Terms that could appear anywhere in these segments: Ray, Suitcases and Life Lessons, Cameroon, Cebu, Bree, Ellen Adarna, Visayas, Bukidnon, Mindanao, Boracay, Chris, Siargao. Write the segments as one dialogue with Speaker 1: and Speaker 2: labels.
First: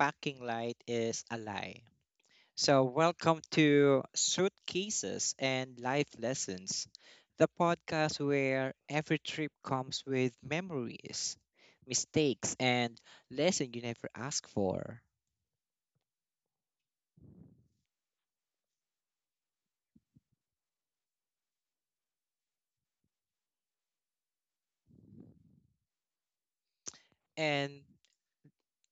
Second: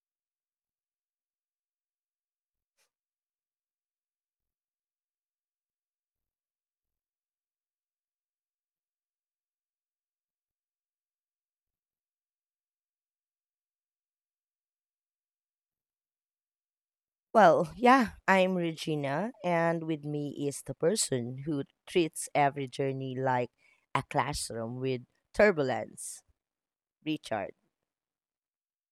Speaker 1: packing light is a lie. So, welcome to Suitcases and Life Lessons, the podcast where every trip comes with memories, mistakes, and lesson you never ask for.
Speaker 2: Well, yeah, I'm Regina, and with me is the person who treats every journey like a classroom with turbulence, Richard.
Speaker 1: And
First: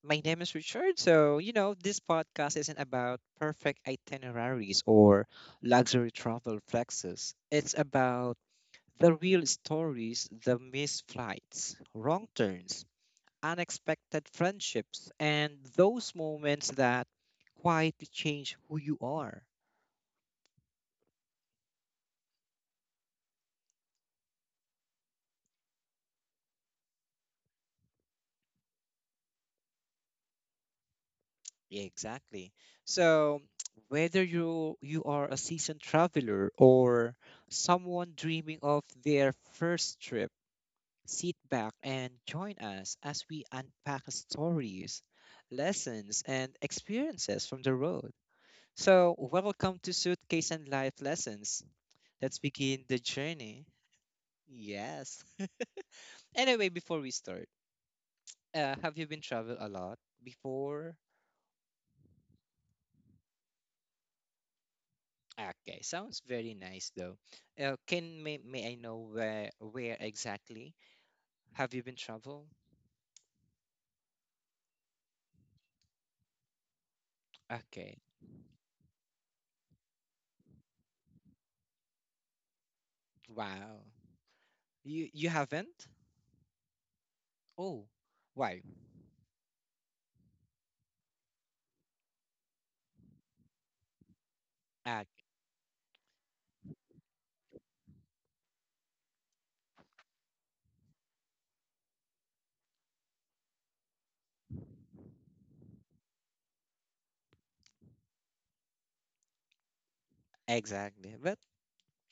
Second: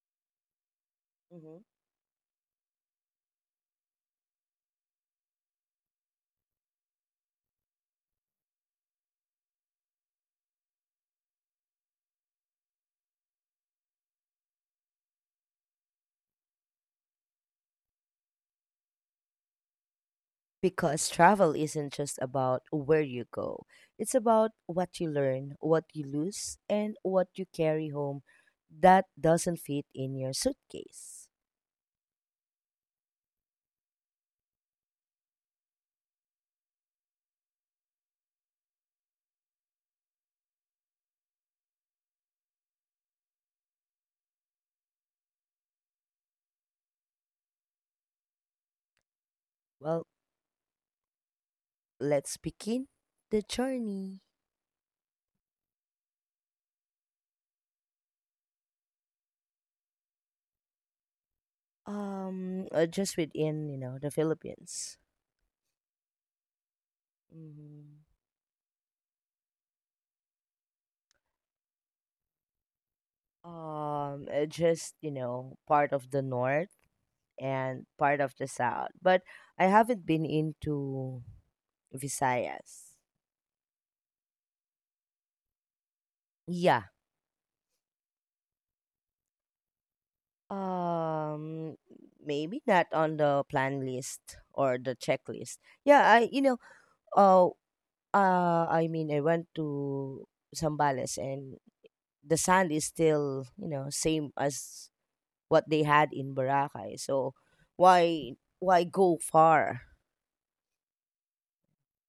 Speaker 1: my name is Richard. So,
Speaker 2: hmm
Speaker 1: this podcast isn't about perfect itineraries or luxury travel flexes. It's about the real stories, the missed flights, wrong turns, unexpected friendships, and those moments that quietly change who you are.
Speaker 2: Because travel isn't just about where you go, it's about what you learn, what you lose, and what you carry home that doesn't fit in your suitcase.
Speaker 1: Yeah, exactly. So, whether you are a seasoned traveler or someone dreaming of their first trip, sit back and join us as we unpack stories, lessons, and experiences from the road. So, welcome to
Speaker 2: Well,
Speaker 1: Suitcase and Life Lessons. Let's
Speaker 2: let's
Speaker 1: begin
Speaker 2: begin
Speaker 1: the
Speaker 2: the
Speaker 1: journey.
Speaker 2: journey.
Speaker 1: Yes. Anyway, before we start, have you been travel a lot before?
Speaker 2: Just within, the Philippines.
Speaker 1: Okay, sounds very nice though. Can may I know where exactly have you been travel?
Speaker 2: Just part of the north and
Speaker 1: Okay.
Speaker 2: part of the south. But I haven't been into Visayas.
Speaker 1: Wow. You haven't?
Speaker 2: Yeah.
Speaker 1: Oh, why?
Speaker 2: Um, Maybe not on the plan list or the
Speaker 1: Ah.
Speaker 2: checklist. Yeah, I uh, I mean, I went to Zambales and the sand is still, you know, same as what they had in Boracay. So why go far?
Speaker 1: Exactly. But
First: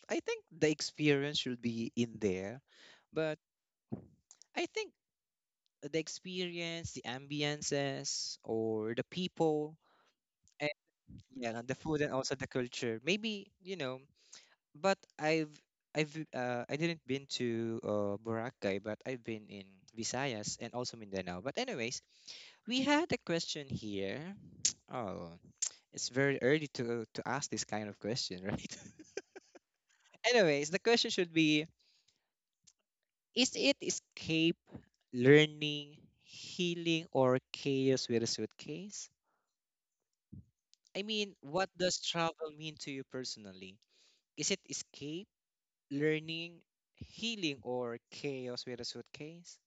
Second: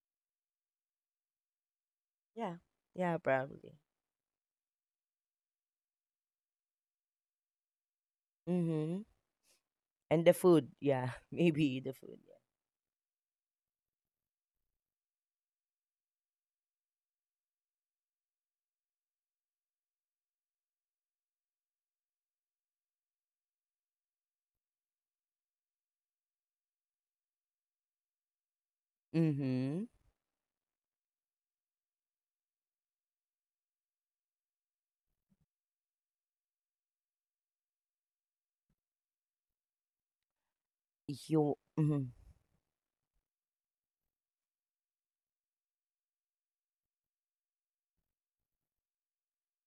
Speaker 1: I think the experience should be in
Speaker 2: Yeah,
Speaker 1: there.
Speaker 2: yeah,
Speaker 1: But
Speaker 2: probably.
Speaker 1: I think the experience, the ambiances, or
Speaker 2: Mhm.
Speaker 1: the people,
Speaker 2: And the food, yeah,
Speaker 1: yeah, the
Speaker 2: maybe the
Speaker 1: food and
Speaker 2: food,
Speaker 1: also the culture, maybe, but I didn't been to Boracay, but I've been in Visayas and also Mindanao. But anyways, we had a question here. Oh, it's very early to ask this kind of question, right?
Speaker 2: yeah. Mhm.
Speaker 1: Anyways, the question should be, is it escape, learning, healing, or chaos with a suitcase? I mean,
Speaker 2: You
Speaker 1: what does
Speaker 2: mhm.
Speaker 1: travel mean to you personally? Is it escape, learning, healing, or chaos with a suitcase?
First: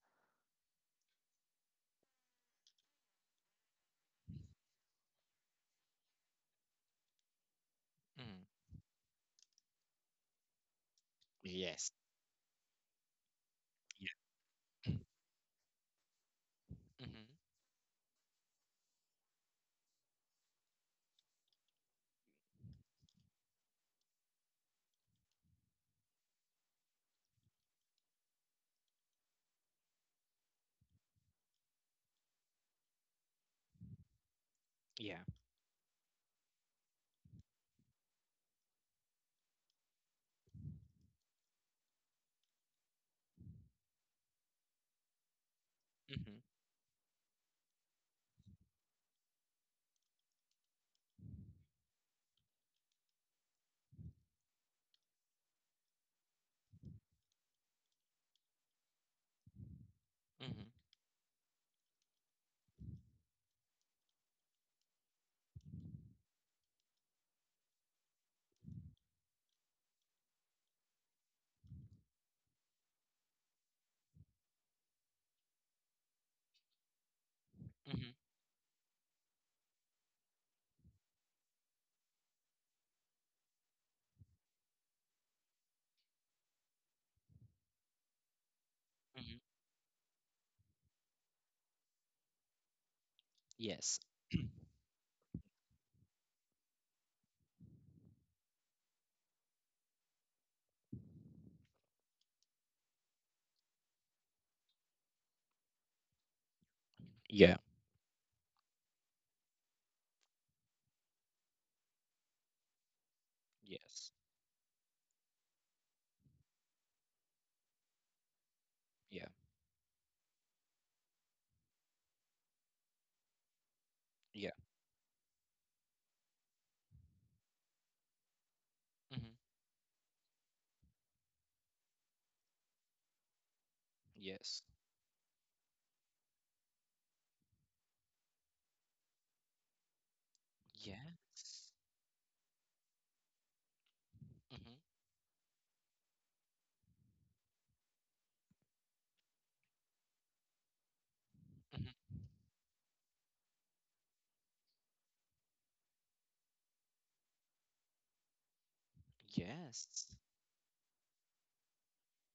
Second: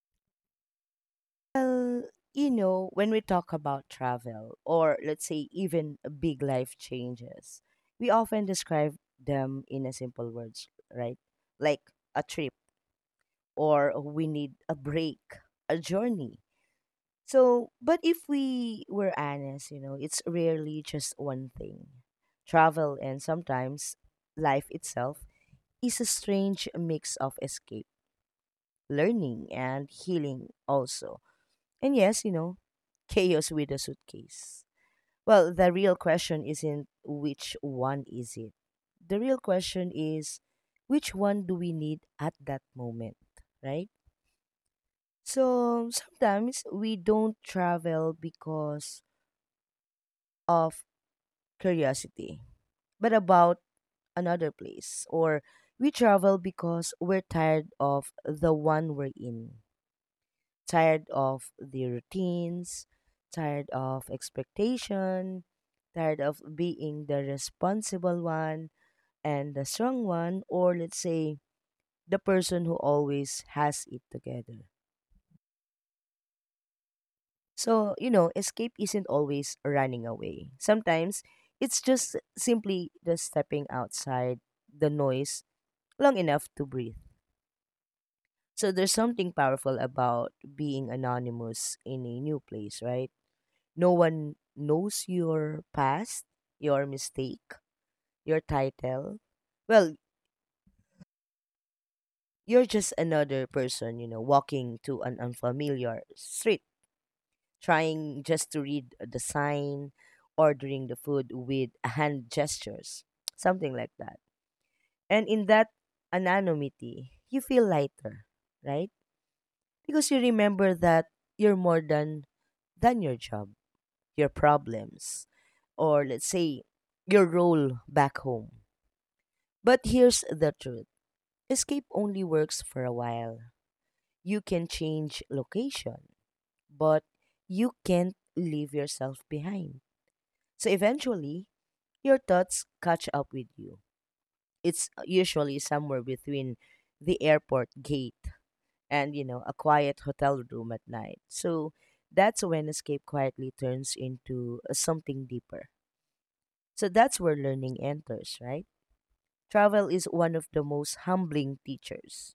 Speaker 2: Well, you know, when we talk about travel, or let's say even big life changes, we
Speaker 1: Mm.
Speaker 2: often describe them in a simple words, right? Like
Speaker 1: Yes.
Speaker 2: a trip, or we need a break, a journey.
Speaker 1: Yeah. Mm-hmm.
Speaker 2: So, but if we were honest, you know, it's rarely just one thing. Travel and sometimes life itself is a strange mix of escape, learning, and healing, also. And yes, you know, chaos with a suitcase.
Speaker 1: Yeah.
Speaker 2: Well, the real question isn't which one is it? The real question is which one do we need at that moment, right? So
Speaker 1: Mm-hmm.
Speaker 2: sometimes we don't travel because of curiosity, but about another place. Or we travel because we're tired of the one we're in,
Speaker 1: Mm-hmm.
Speaker 2: tired of the routines, tired of expectation, tired of being the responsible one and the strong one, or let's say the person who always has it together. So,
Speaker 1: Mm-hmm.
Speaker 2: you know, escape isn't always running away. Sometimes it's just simply just stepping outside the noise long enough to breathe. So there's something
Speaker 1: Mm-hmm.
Speaker 2: powerful about being anonymous in a new place, right? No
Speaker 1: Yes.
Speaker 2: one knows your past, your mistake, your title. Well, you're just another person, you know, walking to an unfamiliar street,
Speaker 1: Yeah.
Speaker 2: trying just to read the sign, ordering the food with hand gestures, something like
Speaker 1: Yes.
Speaker 2: that. And in that anonymity, you feel lighter, right?
Speaker 1: Yeah.
Speaker 2: Because you remember that you're more than your job, your
Speaker 1: Yeah.
Speaker 2: problems, or let's say your role back home.
Speaker 1: Mm-hmm.
Speaker 2: But here's the truth. Escape only works for a while. You
Speaker 1: Yes.
Speaker 2: can change location, but you can't leave yourself behind. So eventually,
Speaker 1: Yes.
Speaker 2: your thoughts catch up with you.
Speaker 1: Mm-hmm.
Speaker 2: It's usually somewhere between the airport gate and, you know, a quiet hotel room at night. So
Speaker 1: Mm-hmm.
Speaker 2: that's when escape quietly turns into something deeper. So that's where learning enters, right? Travel is
Speaker 1: Yes.
Speaker 2: one of the most humbling teachers.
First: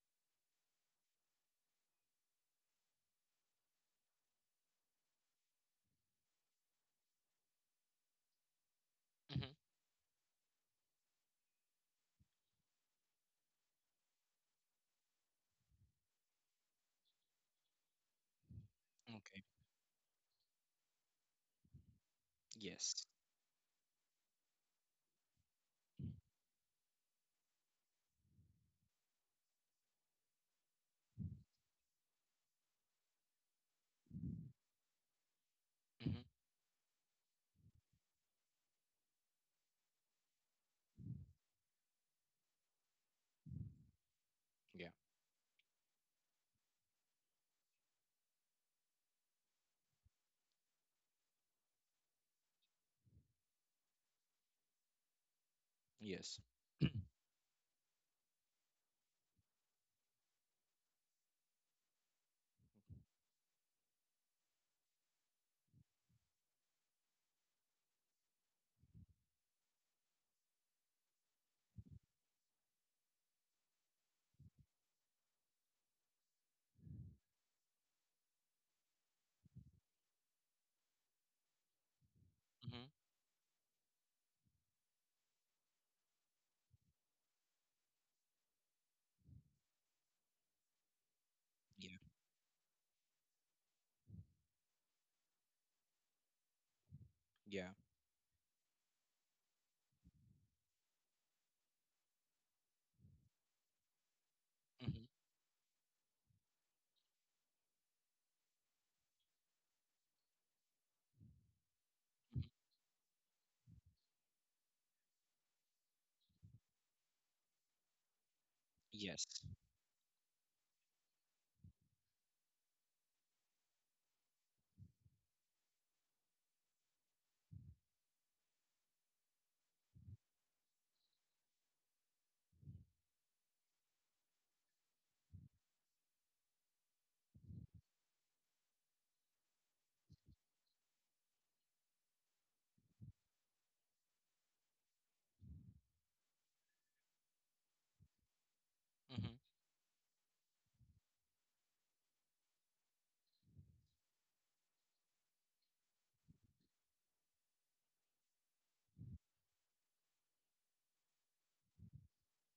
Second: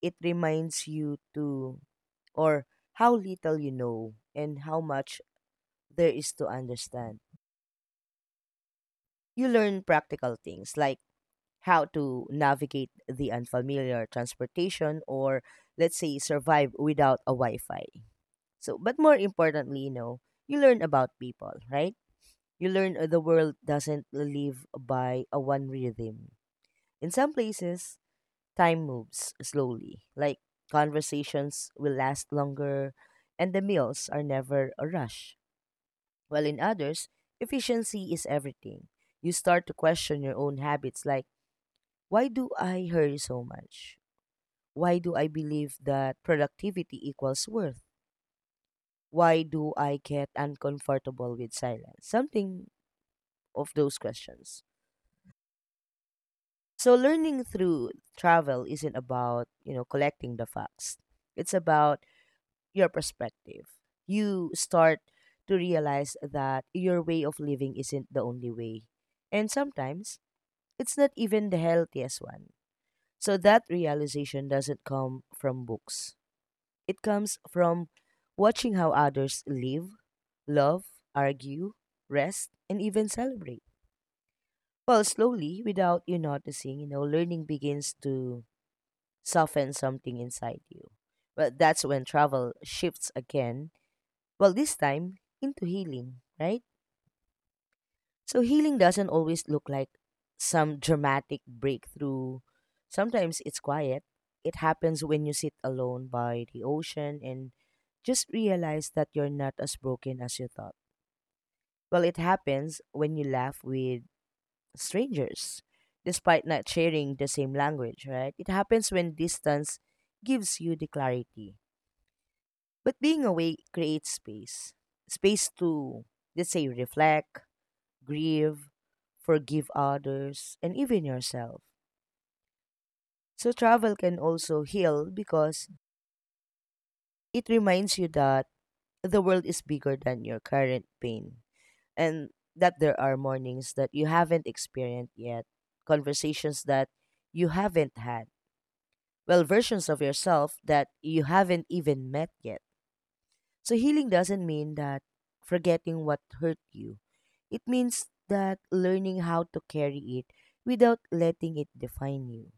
Speaker 2: It reminds you to, or how little you know and how much there is to understand. You
Speaker 1: Mm-hmm.
Speaker 2: learn practical things like how to navigate the unfamiliar transportation, or let's say survive without a Wi-Fi. So, but more
Speaker 1: Okay.
Speaker 2: importantly, you know, you learn about people, right? You learn
Speaker 1: Yes.
Speaker 2: the world doesn't live by a one rhythm. In some places, time moves slowly. Like conversations will last longer and the meals are never a rush.
Speaker 1: Mm-hmm.
Speaker 2: While in others, efficiency is everything. You start to question your own habits like, why do I hurry so much?
Speaker 1: Yeah.
Speaker 2: Why do I believe that productivity equals worth? Why do I get uncomfortable with silence? Something of those questions.
Speaker 1: Yes.
Speaker 2: So learning through travel isn't about, you know, collecting the facts. It's about your perspective. You start to realize that your way of living isn't the only way. And sometimes it's not even the healthiest one. So that realization doesn't come from books. It comes from watching how others live, love, argue, rest, and
Speaker 1: Mm-hmm.
Speaker 2: even celebrate. Well, slowly, without you noticing, you know, learning begins to soften something inside you. Well, that's
Speaker 1: Yeah.
Speaker 2: when travel shifts again. Well, this time into healing, right?
Speaker 1: Yeah.
Speaker 2: So healing doesn't always look like some dramatic breakthrough. Sometimes it's quiet. It happens
Speaker 1: Mm-hmm.
Speaker 2: when you sit alone by the ocean and just realize that you're not as broken as you thought. Well, it
Speaker 1: Mm-hmm.
Speaker 2: happens when you laugh with strangers, despite not sharing the same language, right? It happens when
Speaker 1: Yes.
Speaker 2: distance gives you the clarity. But being away creates space, space to, let's say, reflect, grieve, forgive others, and even yourself. So travel can also heal because it reminds you that the world is bigger than your current pain, and that there are mornings that you haven't experienced yet, conversations that you haven't had,
Speaker 1: Mm-hmm.
Speaker 2: well, versions of yourself that you haven't even met yet. So healing doesn't mean that forgetting what hurt you. It means that learning how to carry it without letting it define you.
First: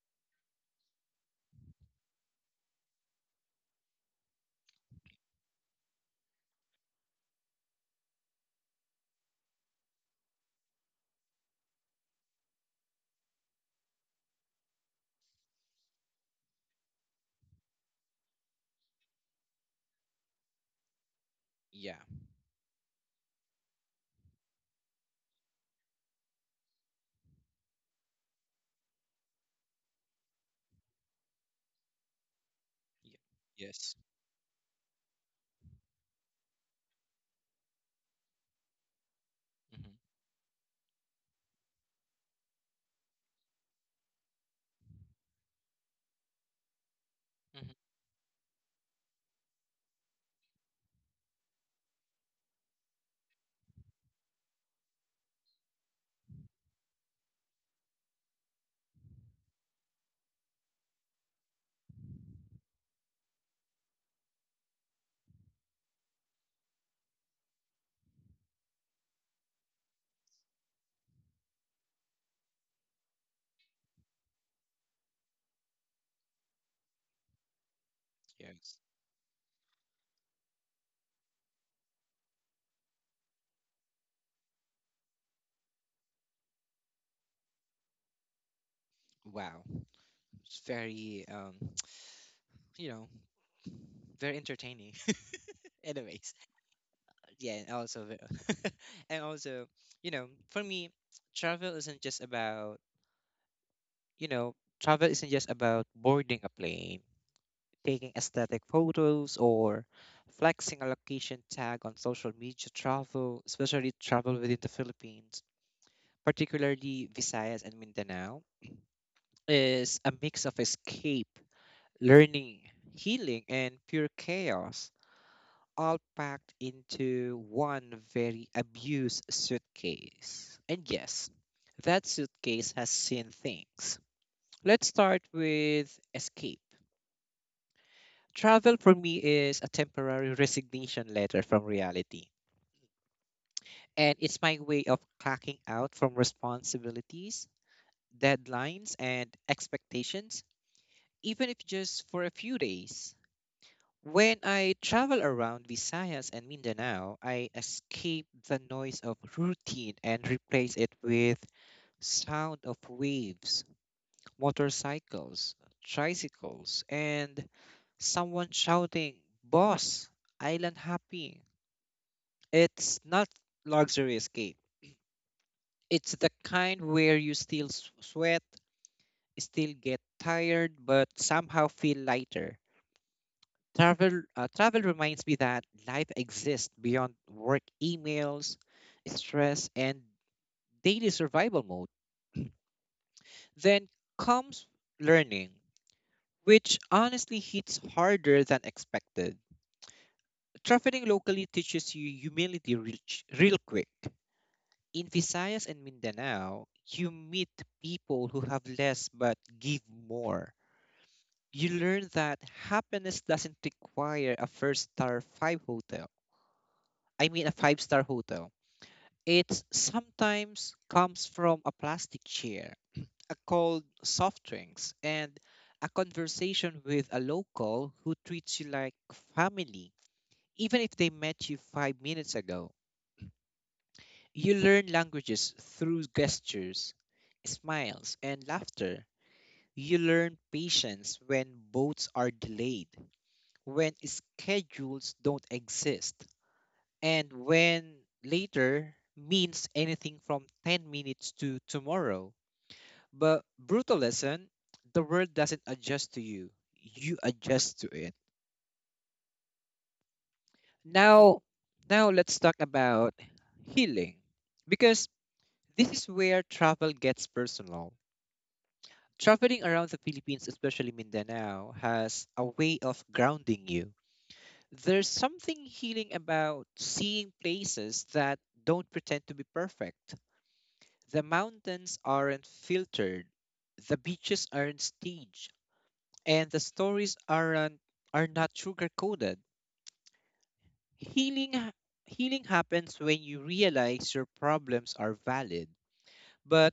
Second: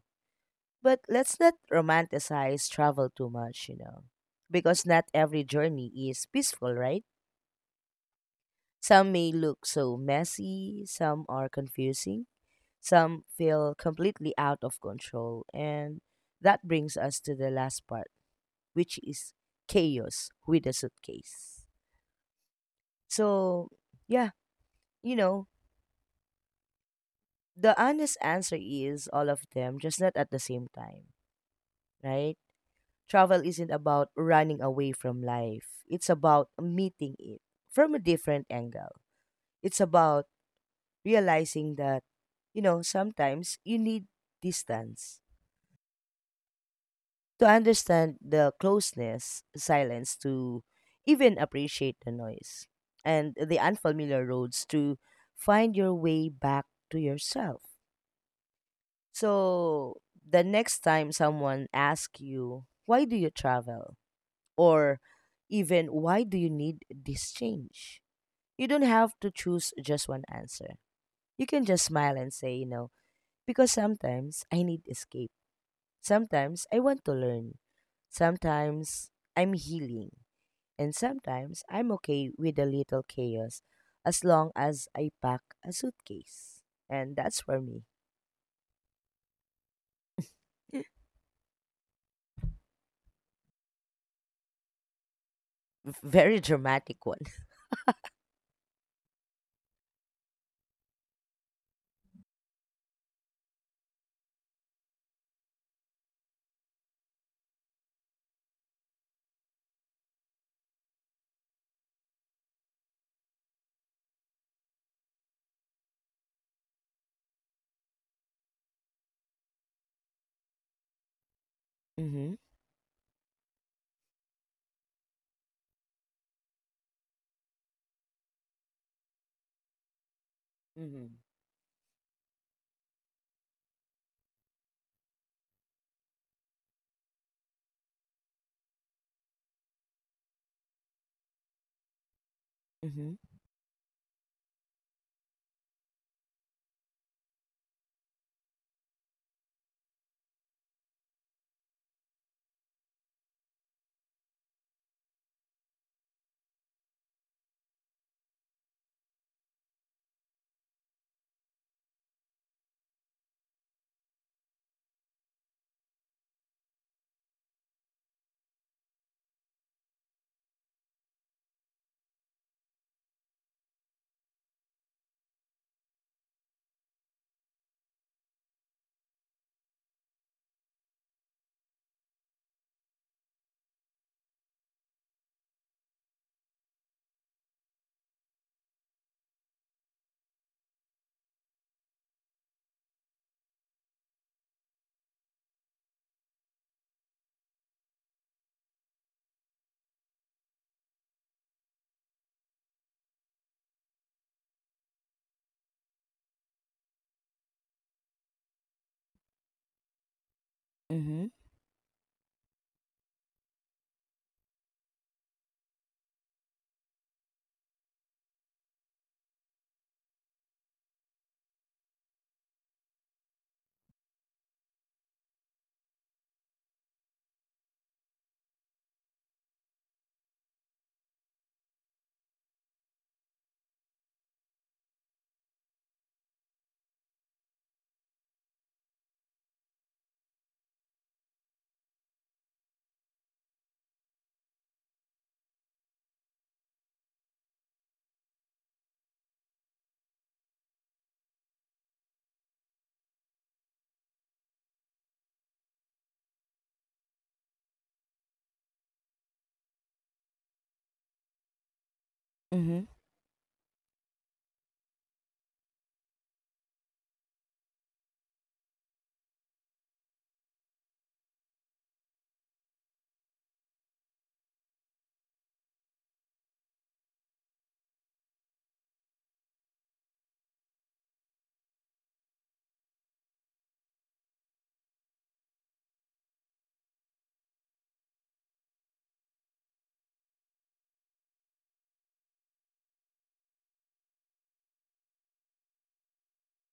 Speaker 2: But let's not romanticize travel too much, you know, because not every journey is peaceful, right? Some may look so messy, some are confusing, some feel completely out of control. And that brings us to the last part, which is chaos with a suitcase.
Speaker 1: Yeah.
Speaker 2: So, yeah, you know, the honest answer is all of them, just not at the same time, right?
Speaker 1: Yeah.
Speaker 2: Travel isn't
Speaker 1: Yes.
Speaker 2: about running away from life, it's about meeting it from a different angle. It's
Speaker 1: Mm-hmm.
Speaker 2: about realizing that, you know, sometimes you need distance to
Speaker 1: Mm-hmm.
Speaker 2: understand the closeness, silence, to even appreciate the noise and the unfamiliar roads to find your way back to yourself. So, the next time someone asks you, why do you travel? Or even, why do you need this change? You don't have to choose just one answer. You can just smile and say, you know, because sometimes I need escape. Sometimes I want to learn.
Speaker 1: Yes.
Speaker 2: Sometimes I'm healing. And sometimes I'm okay with a little chaos as long as I pack a suitcase. And that's for me.
Speaker 1: Wow. It's very you know very entertaining. Anyways,
Speaker 2: Very dramatic one.
Speaker 1: yeah, and also, for me, travel isn't just about you know, travel isn't just about boarding a plane, taking aesthetic photos, or flexing a location tag on social media. Travel, especially travel within the Philippines, particularly Visayas and Mindanao, is a mix of escape,
Speaker 2: Mm-hmm.
Speaker 1: learning, healing, and pure chaos all packed into one very abused suitcase. And
Speaker 2: Mm-hmm.
Speaker 1: yes, that suitcase has seen things. Let's start with escape. Travel for me is a temporary resignation letter from reality. And it's my way of cracking out from responsibilities, deadlines, and expectations, even if just for a few days. When I travel around Visayas and Mindanao, I escape the noise of routine and replace it with sound of waves, motorcycles, tricycles, and someone shouting, "Boss, island happy." It's not luxury escape. It's the kind where you still sweat, still get tired, but somehow feel lighter. Travel reminds me that life exists beyond work emails, stress, and daily survival mode. Then comes learning, which honestly hits harder than expected. Traveling locally teaches you humility reach, real quick. In Visayas and Mindanao, you meet people who have less but give more.
Speaker 2: Mm-hmm.
Speaker 1: You learn that happiness doesn't require a first star five hotel. I mean a five-star hotel. It sometimes comes from a plastic chair, a cold soft drinks, and a conversation with a local who treats you like family, even if they met you 5 minutes ago. You learn languages through gestures, smiles, and laughter. You learn patience when boats are delayed, when schedules don't exist, and when later means anything from 10 minutes to tomorrow. But brutal lesson, the world doesn't adjust to you. You adjust to it. Now, now, let's talk
Speaker 2: Mm-hmm.
Speaker 1: about healing because this is where travel gets personal. Traveling around the Philippines, especially Mindanao, has a way of grounding you. There's something healing about seeing places that don't pretend to be perfect. The mountains aren't filtered. The beaches aren't staged, and the stories are not sugar coated. Healing ha- healing happens when you realize your problems are valid, but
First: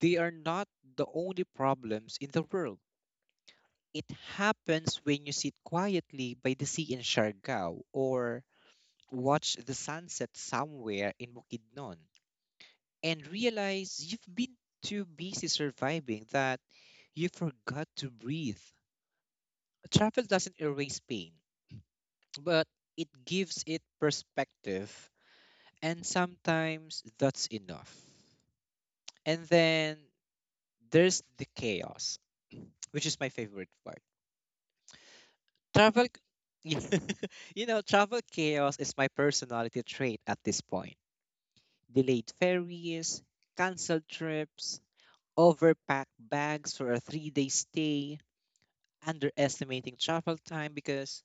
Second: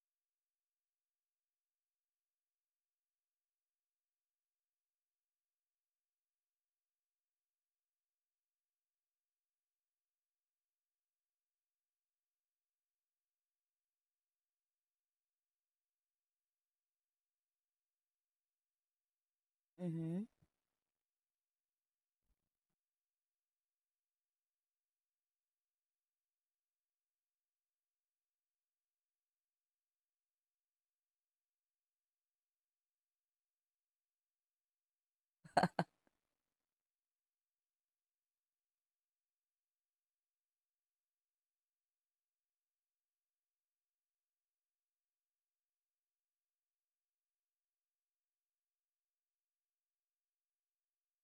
Speaker 1: they are not the only problems in the world. It happens when you sit quietly by the sea in Siargao or watch the sunset somewhere in Bukidnon and realize you've been too busy surviving that you forgot to breathe. Travel
Speaker 2: Mhm,
Speaker 1: doesn't erase pain, but it gives it perspective, and sometimes that's enough. And then there's the chaos, which is my favorite part. Travel c- travel chaos is my personality trait at this point. Delayed ferries, canceled trips, overpacked bags for a three-day stay, underestimating travel time because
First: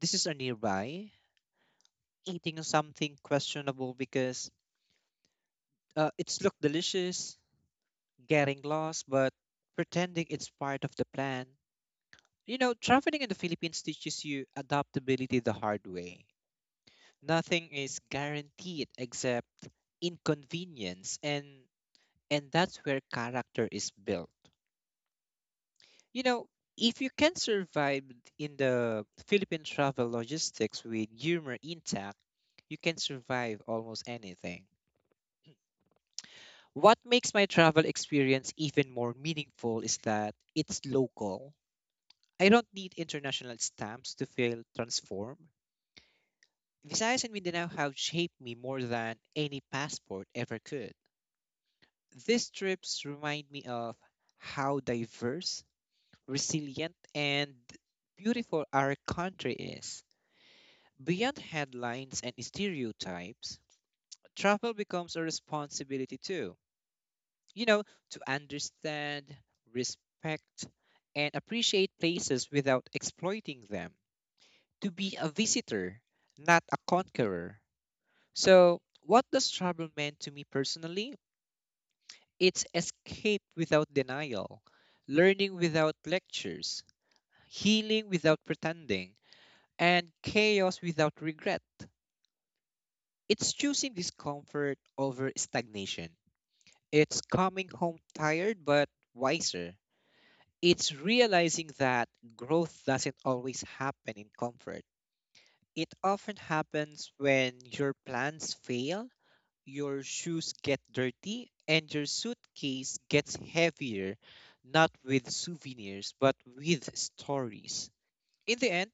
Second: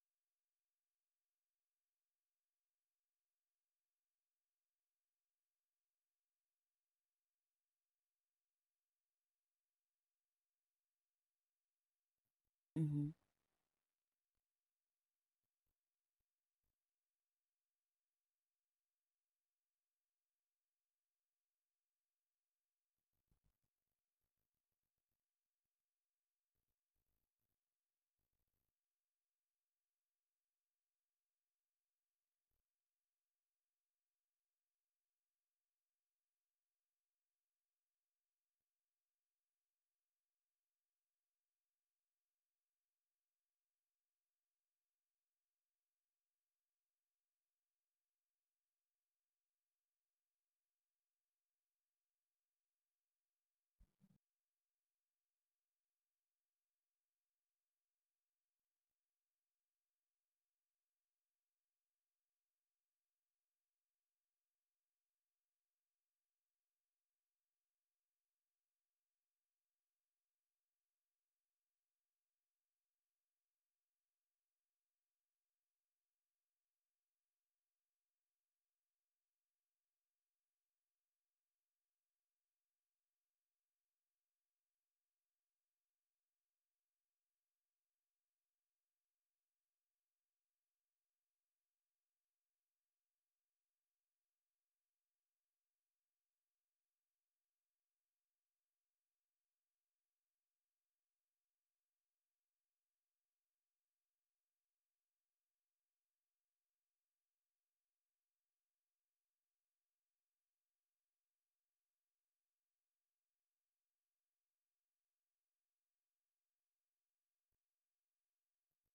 Speaker 1: this is a nearby, eating something questionable because it's looked delicious, getting lost, but pretending it's part of the plan. You know,
Speaker 2: mhm,
Speaker 1: traveling in the Philippines teaches you adaptability the hard way. Nothing is guaranteed except inconvenience, and that's where character is built. You know, if you can survive in the Philippine travel logistics with humor intact, you can survive almost anything. What makes my travel experience even more meaningful is that it's local. I don't need international stamps to feel transformed. Visayas and Mindanao have shaped me more than any passport ever could. These trips remind me of how diverse, resilient, and beautiful our country is. Beyond headlines and stereotypes, travel becomes a responsibility too. You know, to understand, respect, and appreciate places without exploiting them. To be a visitor, not a conqueror. So, what does travel mean to me personally? It's escape without denial, learning without lectures, healing without pretending, and chaos without regret. It's choosing discomfort over stagnation. It's coming home tired but wiser. It's realizing that growth doesn't always happen in comfort. It often happens when your plans fail, your shoes get dirty, and your suitcase gets heavier, not with souvenirs, but with stories. In the end,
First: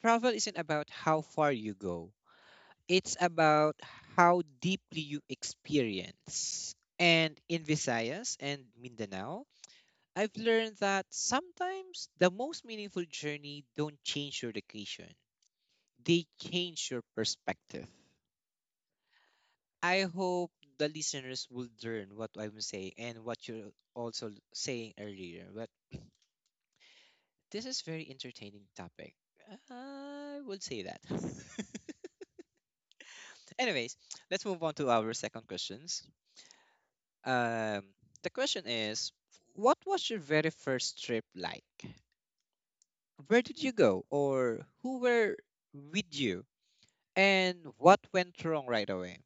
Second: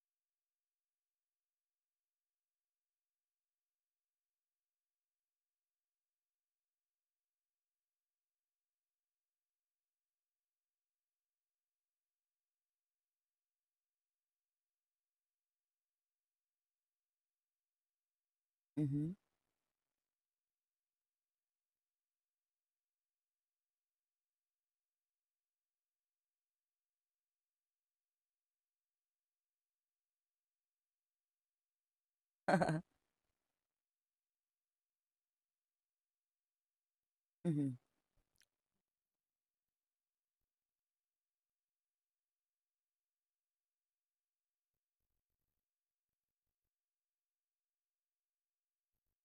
Speaker 1: travel isn't about how far you go, it's about how deeply you experience. And in Visayas and Mindanao, I've learned that sometimes the most meaningful journey don't change your location, they change your perspective.
Speaker 2: mhm,
Speaker 1: I hope the listeners would learn what I'm saying and what you're also saying earlier. But this is very entertaining topic. I would say that. Anyways, let's move on to our second questions.
Speaker 2: mhm.
Speaker 1: Um, the question is, what was your very first trip like? Where did you go, or who were with you, and what went wrong right away?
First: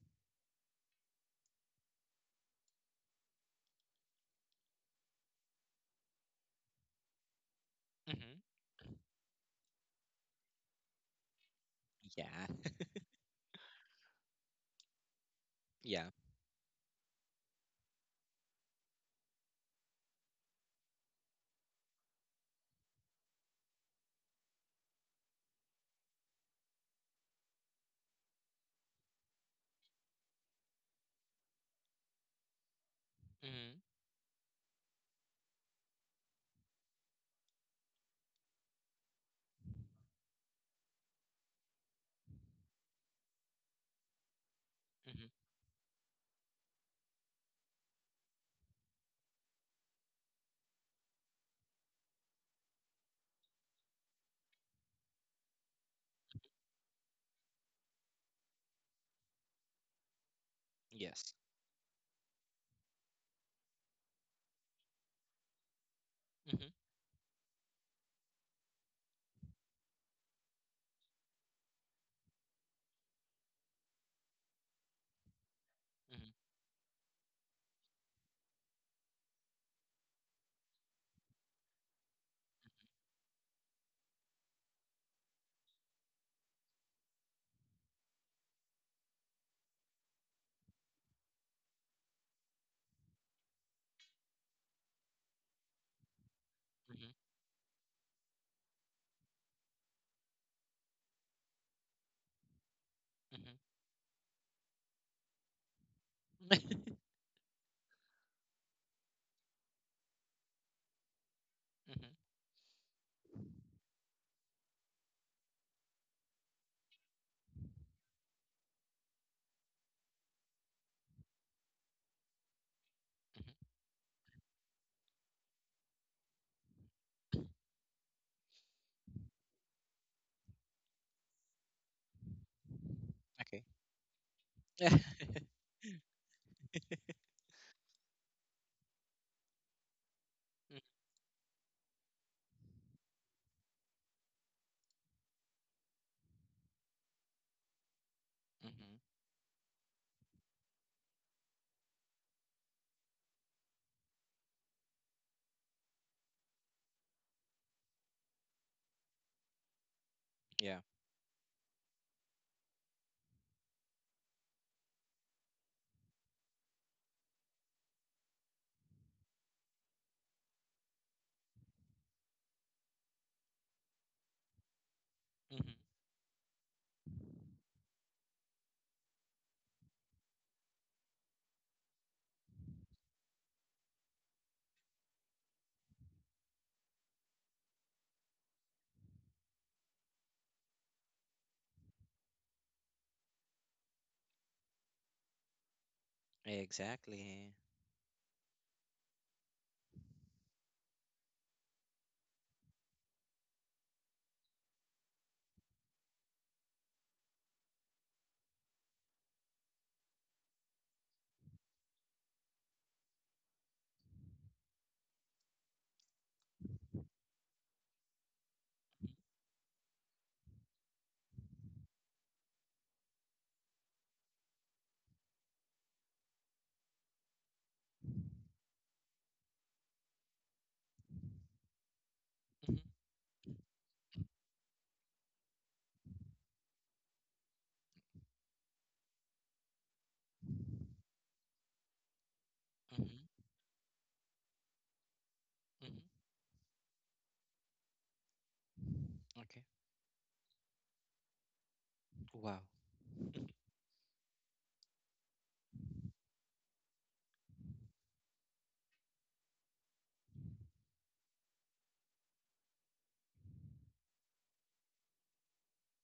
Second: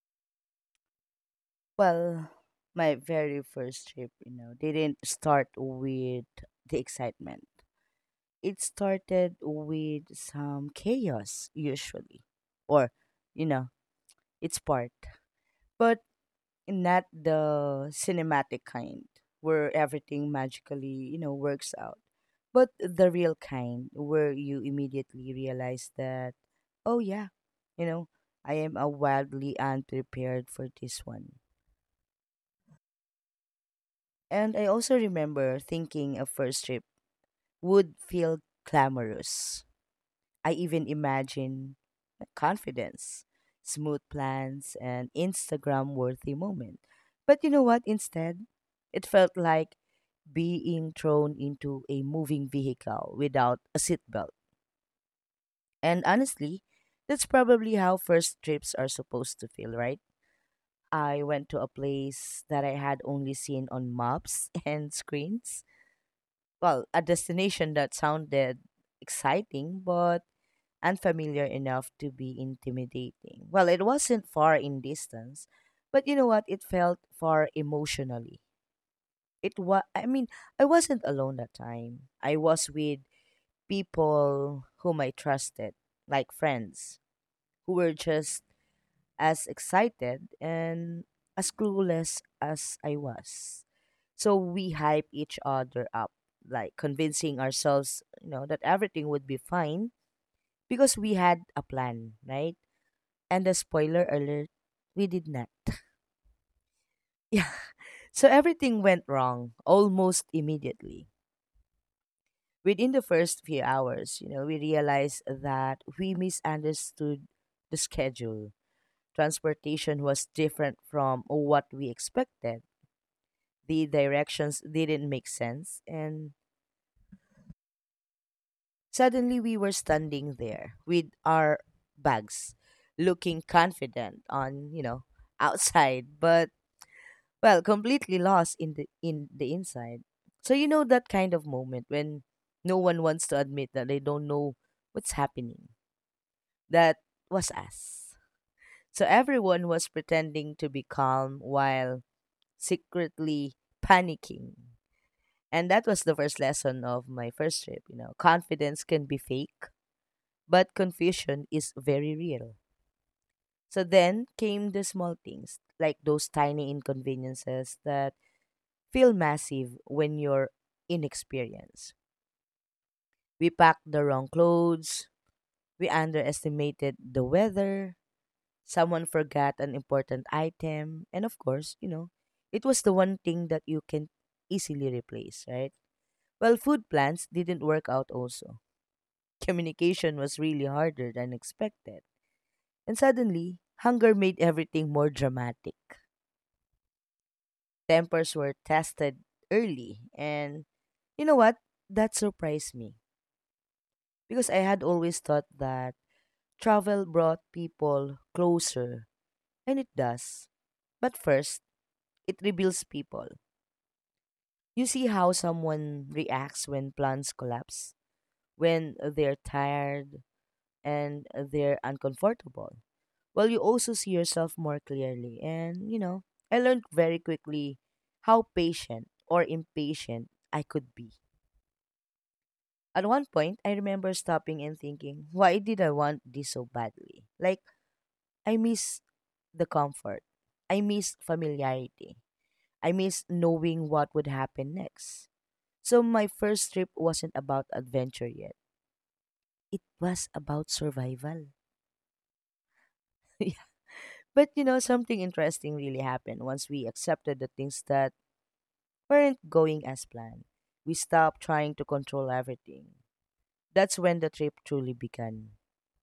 Speaker 2: Well, my very first trip, you know, didn't start with the excitement.
Speaker 1: Hmm.
Speaker 2: It started with some chaos, usually,
Speaker 1: Yeah,
Speaker 2: or, you know, its part. But
Speaker 1: yeah.
Speaker 2: not the cinematic kind where everything magically, you know, works out, but the real kind where you immediately realize that, oh yeah, you know, I am a wildly unprepared for this one.
Speaker 1: Hmm.
Speaker 2: And I also remember thinking a first trip would feel glamorous. I even imagine like confidence, smooth plans, and
Speaker 1: Hmm.
Speaker 2: Instagram worthy moment. But you know what? Instead, it felt like being thrown into a moving vehicle without a seatbelt. And honestly, that's probably how first trips are supposed to feel, right? I
Speaker 1: Yes.
Speaker 2: went to a place that I had only seen on maps and screens,
Speaker 1: Hmm.
Speaker 2: well, a destination that sounded exciting but unfamiliar enough to be intimidating. Well, it wasn't far in distance, but you know
Speaker 1: Hmm.
Speaker 2: what? It felt far emotionally. I mean, I wasn't alone that time. I was with people whom I trusted, like friends, who were just as excited and as clueless as I was. So we hype each other up, like convincing ourselves, you know, that everything would be fine because we had a plan, right? And a
Speaker 1: Hmm.
Speaker 2: spoiler alert, we did not. Yeah. So everything went wrong almost immediately.
Speaker 1: Mhm.
Speaker 2: Within the first few hours, you know, we realized that we misunderstood the schedule. Transportation was different from what we expected. The directions didn't make sense, and suddenly we were standing there with our bags, looking
Speaker 1: Okay.
Speaker 2: confident on, you
Speaker 1: Mhm.
Speaker 2: know, outside, but well, completely lost in the inside. So you know that kind of moment when no one wants to admit that they don't know what's happening. That was us.
Speaker 1: Mhm.
Speaker 2: So everyone was pretending to be calm while secretly panicking. And that was the first lesson of my first trip, you know. Confidence can be fake, but
Speaker 1: Yeah.
Speaker 2: confusion is very real. So then came the small things, like those tiny inconveniences that feel massive when you're inexperienced. We packed the wrong clothes,
Speaker 1: Mhm.
Speaker 2: we underestimated the weather, someone forgot an important item, and of course, you know, it was the one thing that you can easily replace, right? Well, food plans didn't work out also. Communication was really harder than expected. And suddenly, hunger made everything more dramatic.
Speaker 1: Exactly.
Speaker 2: Tempers were tested early. And you know what? That surprised me. Because I had always thought that travel brought people closer. And it does. But first, it reveals people. You see how someone reacts when plans collapse, when they're tired and they're uncomfortable. Well, you also see yourself more clearly. And, you know, I learned very quickly how patient or impatient I could be.
Speaker 1: Mhm.
Speaker 2: At one point, I remember stopping and thinking, why did I want this so badly? Like, I miss the comfort. I miss familiarity. I
Speaker 1: Mhm.
Speaker 2: miss knowing what would happen next.
Speaker 1: Mhm.
Speaker 2: So my first trip wasn't about adventure yet.
Speaker 1: Okay.
Speaker 2: It was about survival.
Speaker 1: Wow.
Speaker 2: Yeah. But you know, something interesting really happened once we accepted the things that weren't going as planned. We stopped trying to control everything. That's when the trip truly began.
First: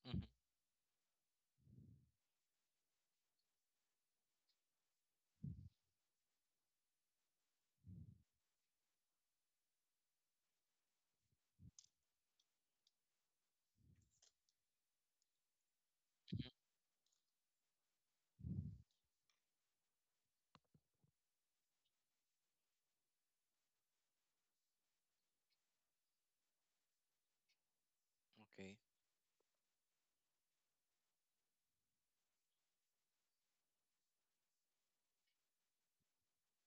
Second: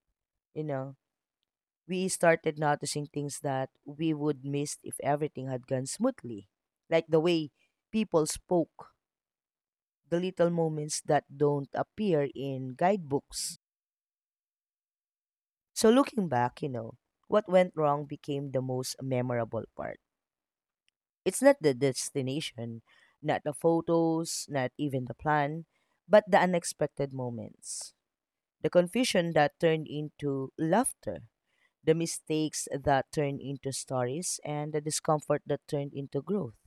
Speaker 1: Mhm.
Speaker 2: You know, we started noticing things that we would miss if everything had gone smoothly, like the way people spoke, the little moments that don't appear in guidebooks. So, looking
Speaker 1: Mhm.
Speaker 2: back, what went wrong became the most memorable part. It's not the destination, not the photos, not even the plan, but the unexpected moments, the
Speaker 1: Okay.
Speaker 2: confusion that turned into laughter, the mistakes that turned into stories, and the discomfort that turned into growth.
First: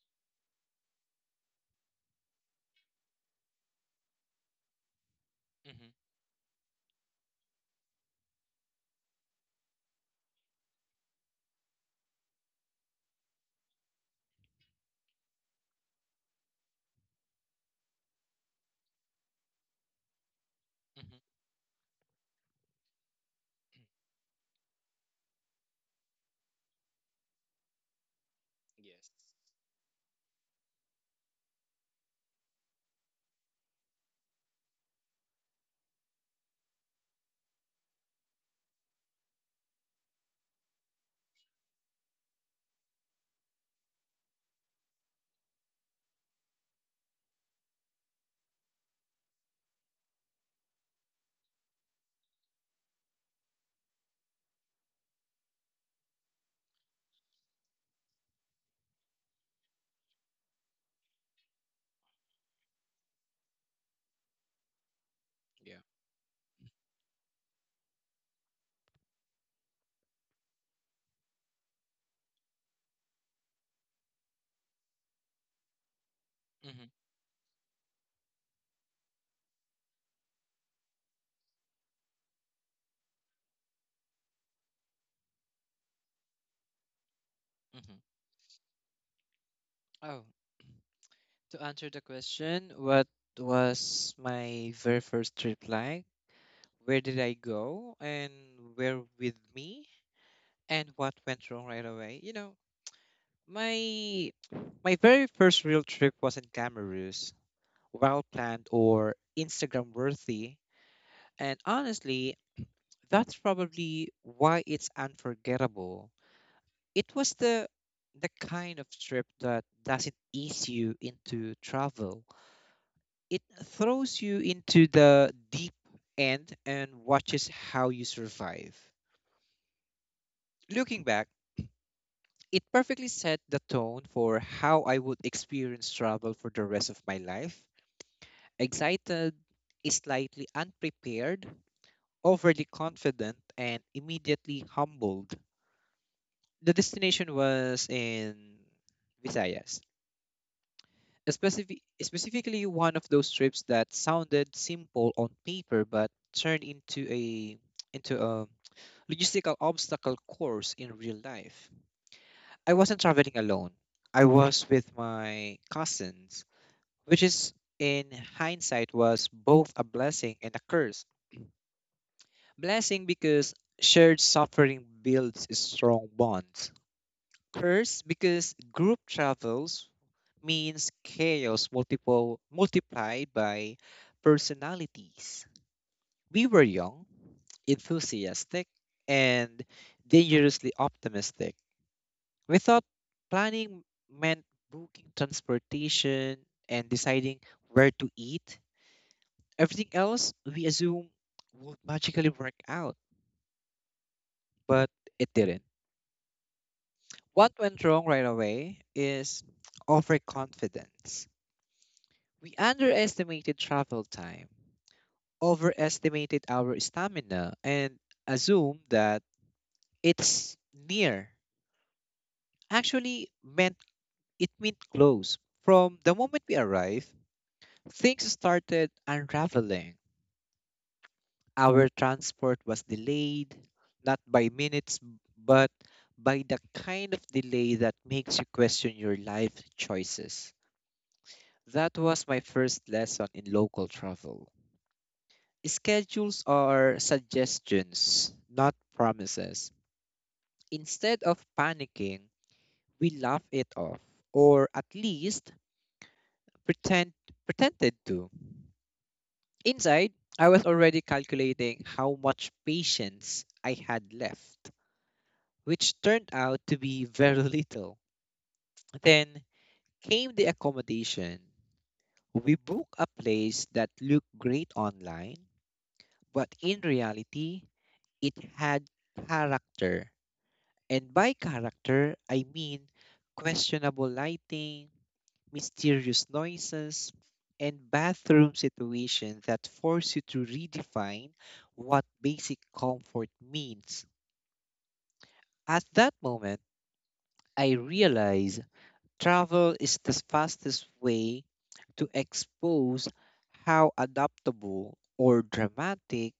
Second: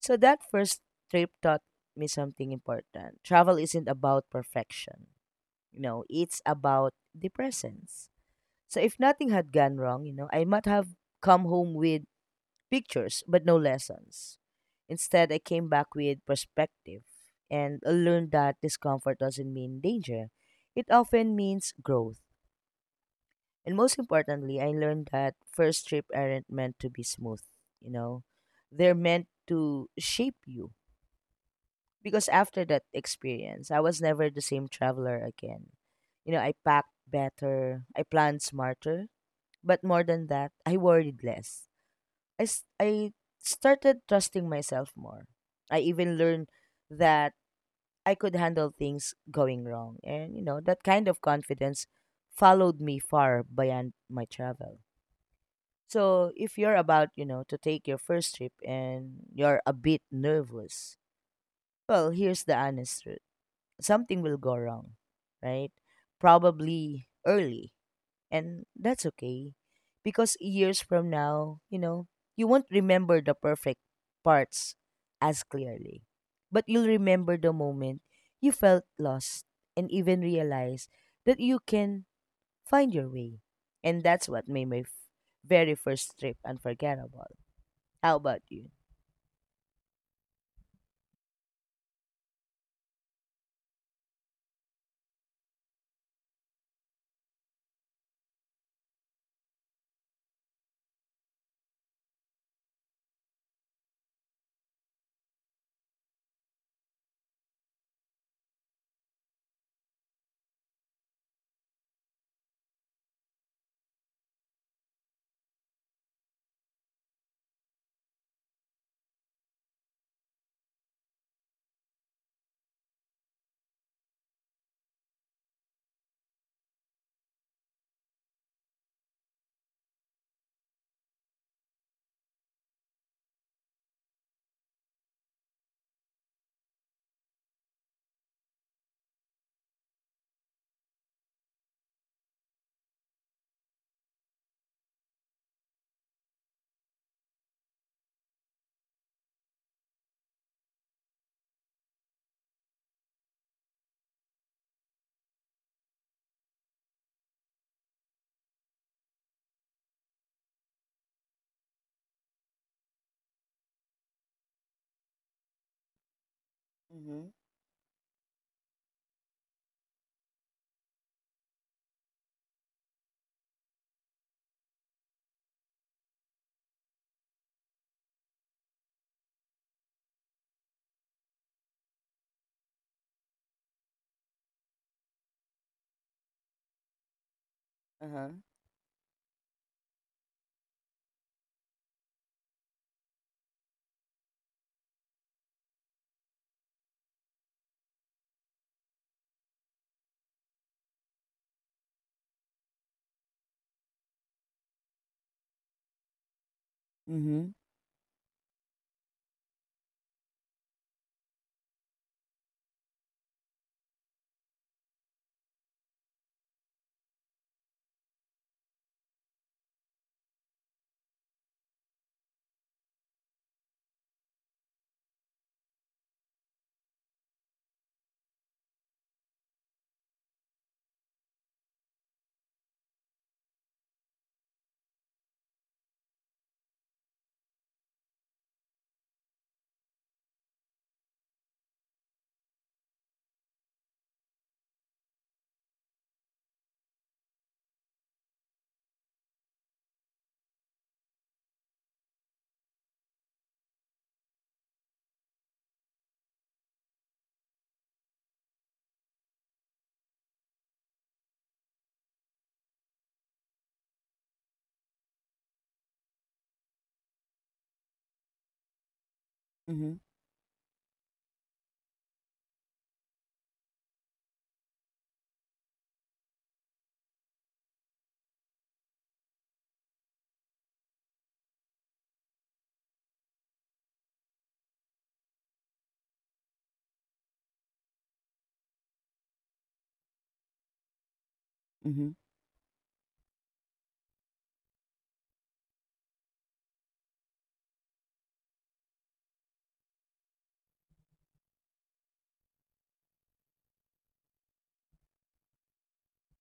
Speaker 2: So that first trip taught me something important. Travel isn't about perfection. You
Speaker 1: Mhm.
Speaker 2: know, it's about the presence. So if nothing had gone wrong, I might have come home with pictures but no lessons. Instead, I came back with perspective and learned that discomfort doesn't mean danger. It
Speaker 1: Mhm.
Speaker 2: often means growth. And most importantly, I learned that first trip aren't meant to be smooth, you know. They're
Speaker 1: Yes.
Speaker 2: meant to shape you. Because after that experience, I was never the same traveler again. I packed better, I planned smarter, but more than that, I worried less. I started trusting myself more. I even learned that I could handle things going wrong. And that kind of confidence followed me far beyond my travel. So, if you're about to take your first trip and you're a bit nervous, well, here's the honest truth. Something will go wrong, right?
Speaker 1: Yeah.
Speaker 2: Probably early. And that's okay because years from now, you won't remember the perfect parts as clearly. But you'll
Speaker 1: Mhm.
Speaker 2: remember the moment you felt lost and even realize that you can find your way. And that's what made my very first trip unforgettable.
Speaker 1: Mhm.
Speaker 2: How about you?
Speaker 1: Oh, to answer the question, what was my very first trip like? Where did I go and where with me and what went wrong right away? You know, my my very first real trip was in Cameroon. Well planned, or Instagram worthy. And honestly, that's probably why it's unforgettable. It was the kind of trip that doesn't ease you into travel. It throws you into the deep end and watches how you survive. Looking back, it perfectly set the tone for how I would experience travel for the rest of my life. Excited, slightly unprepared, overly confident and immediately humbled. The destination was in Visayas, specifically one of those trips that sounded simple on paper but turned into a logistical obstacle course in real life. I wasn't traveling alone. I was with my cousins, which
Speaker 2: Mm-hmm.
Speaker 1: is in hindsight was both a blessing and a curse. Blessing because shared suffering builds strong bonds. First, because group travels means chaos multiple multiplied by personalities. We were young,
Speaker 2: Uh-huh.
Speaker 1: enthusiastic, and dangerously optimistic. We thought planning meant booking transportation and deciding where to eat. Everything else we assume would magically work out, but it didn't.
Speaker 2: Mm-hmm.
Speaker 1: What went wrong right away is overconfidence. We underestimated travel time, overestimated our stamina, and assumed that it's near. Actually, meant it meant close. From the moment we arrived, things started unraveling. Our transport was delayed, not by minutes, but by the kind of delay that makes you question your life choices. That was my first lesson in local travel. Schedules are suggestions, not promises. Instead of panicking, we laugh it off, or at least pretend pretended to. Inside, I was already calculating how much patience I had left, which turned out to be very little. Then
Speaker 2: Mm-hmm.
Speaker 1: came the accommodation. We booked a place that looked great online, but in reality, it had character. And by character, I mean questionable lighting, mysterious noises, and bathroom situations that force you to redefine what
Speaker 2: Mm-hmm.
Speaker 1: basic comfort means. At that moment, I realized travel is the fastest way to expose how adaptable or dramatic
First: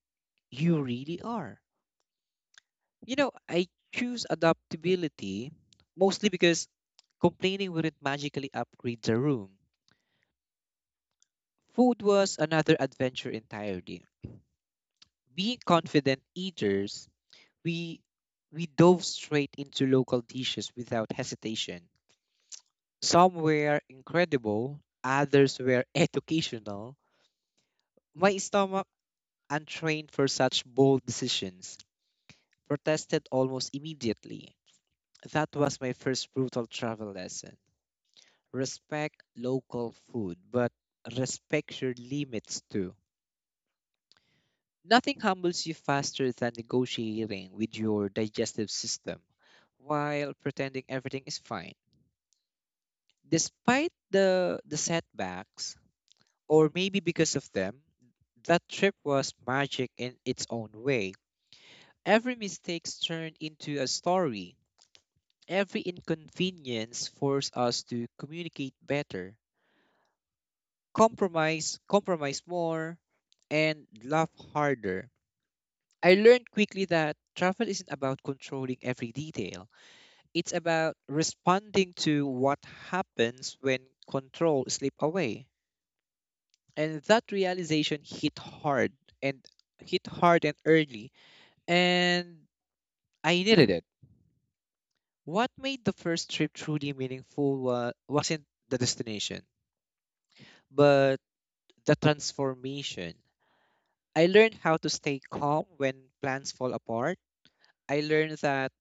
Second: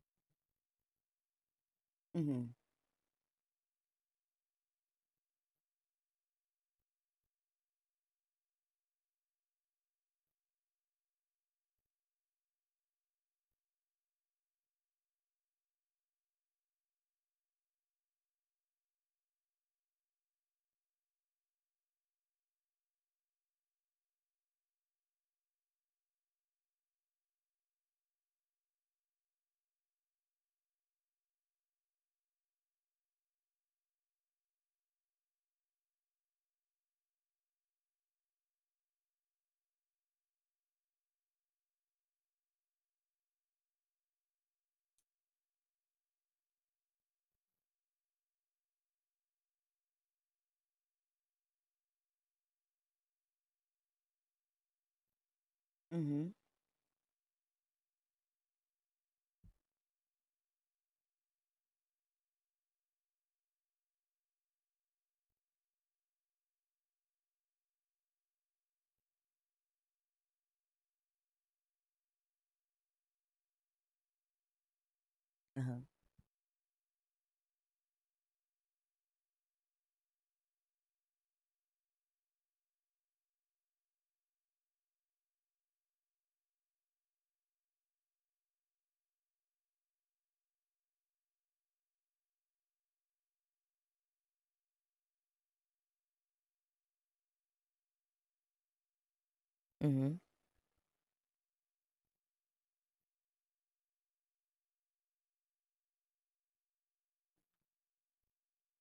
Speaker 1: you really are.
Speaker 2: Mhm.
Speaker 1: You know, I choose adaptability mostly because complaining wouldn't magically upgrade the room. Food was another adventure entirely. Being confident eaters, we we dove straight into local dishes without hesitation. Some were incredible, others were educational. My stomach, untrained for such bold decisions, protested almost immediately. That was my first brutal travel lesson. Respect local food, but respect your limits too. Nothing humbles you faster than negotiating with your digestive system while pretending everything is fine. Despite the setbacks,
Speaker 2: Mhm.
Speaker 1: or maybe because of them, that trip was magic in its own way. Every mistake turned into a story. Every inconvenience forced us to communicate better, compromise more, and laugh harder.
Speaker 2: Uh-huh.
Speaker 1: I learned quickly that travel isn't about controlling every detail. It's about responding to what happens when control slip away. And that realization hit hard and and early. And I needed it. What made the first trip truly meaningful wasn't the destination,
Speaker 2: Mhm.
Speaker 1: but the transformation. I learned how to stay calm when plans fall apart. I learned that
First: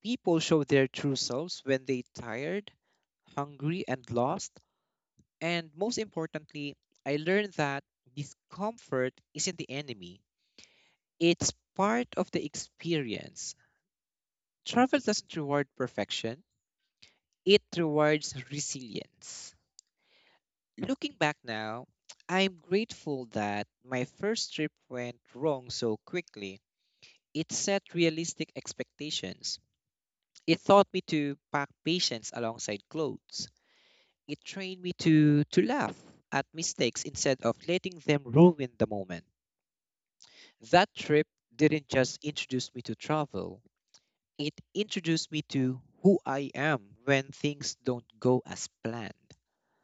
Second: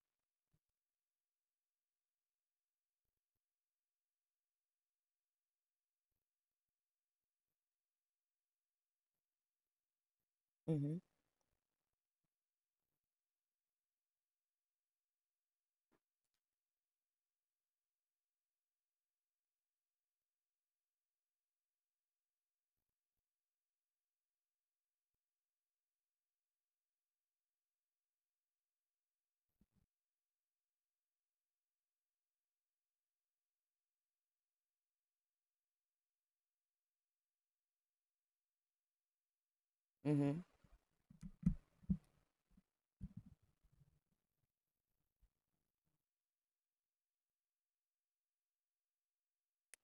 Speaker 1: people show their true selves when they tired, hungry, and lost. And most importantly, I learned that discomfort isn't the enemy,
Speaker 2: Mhm.
Speaker 1: it's part of the experience. Travel doesn't reward perfection, it rewards resilience. Looking back now, I'm grateful that my first trip went wrong so quickly. It set realistic expectations. It taught me to pack patience alongside clothes. It trained me to laugh at mistakes instead of letting them ruin the moment.
Speaker 2: Mhm.
Speaker 1: That trip didn't just introduce me to travel, it introduced me to who I am when things don't go as planned.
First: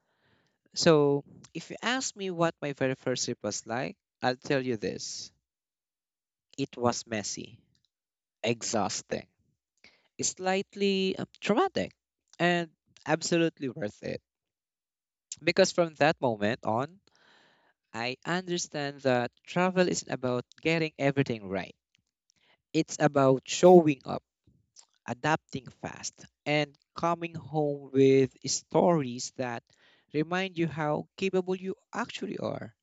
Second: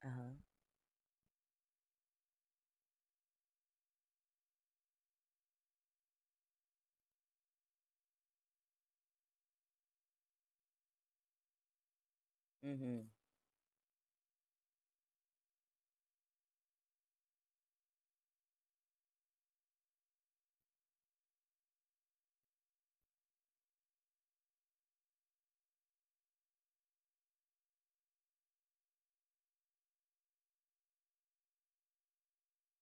Speaker 2: Uh-huh.
Speaker 1: So, if you ask me what my very first trip was like, I'll tell you this: it was messy, exhausting, slightly traumatic, and
Speaker 2: Mhm.
Speaker 1: absolutely worth it. Because from that moment on, I understand that travel isn't about getting everything right, it's about showing up, adapting fast, and coming home with stories that remind you how capable you actually are,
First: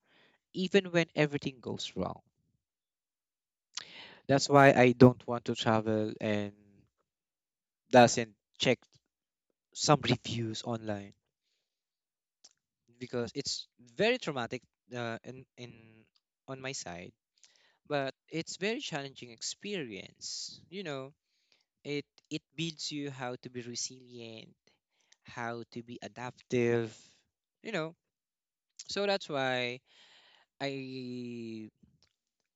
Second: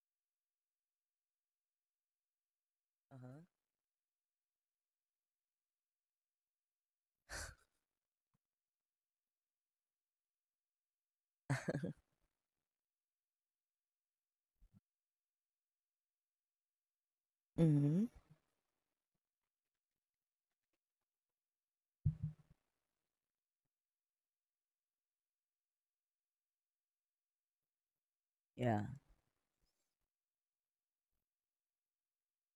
Speaker 1: even when everything goes wrong.
Speaker 2: Uh-huh.
Speaker 1: That's why I don't want to travel and doesn't check some reviews online because it's very traumatic, in on my side,
Speaker 2: Mhm.
Speaker 1: but it's very challenging experience, you know, it it builds you how to be resilient, how to be adaptive, you know.
Speaker 2: Yeah.
Speaker 1: So that's why I,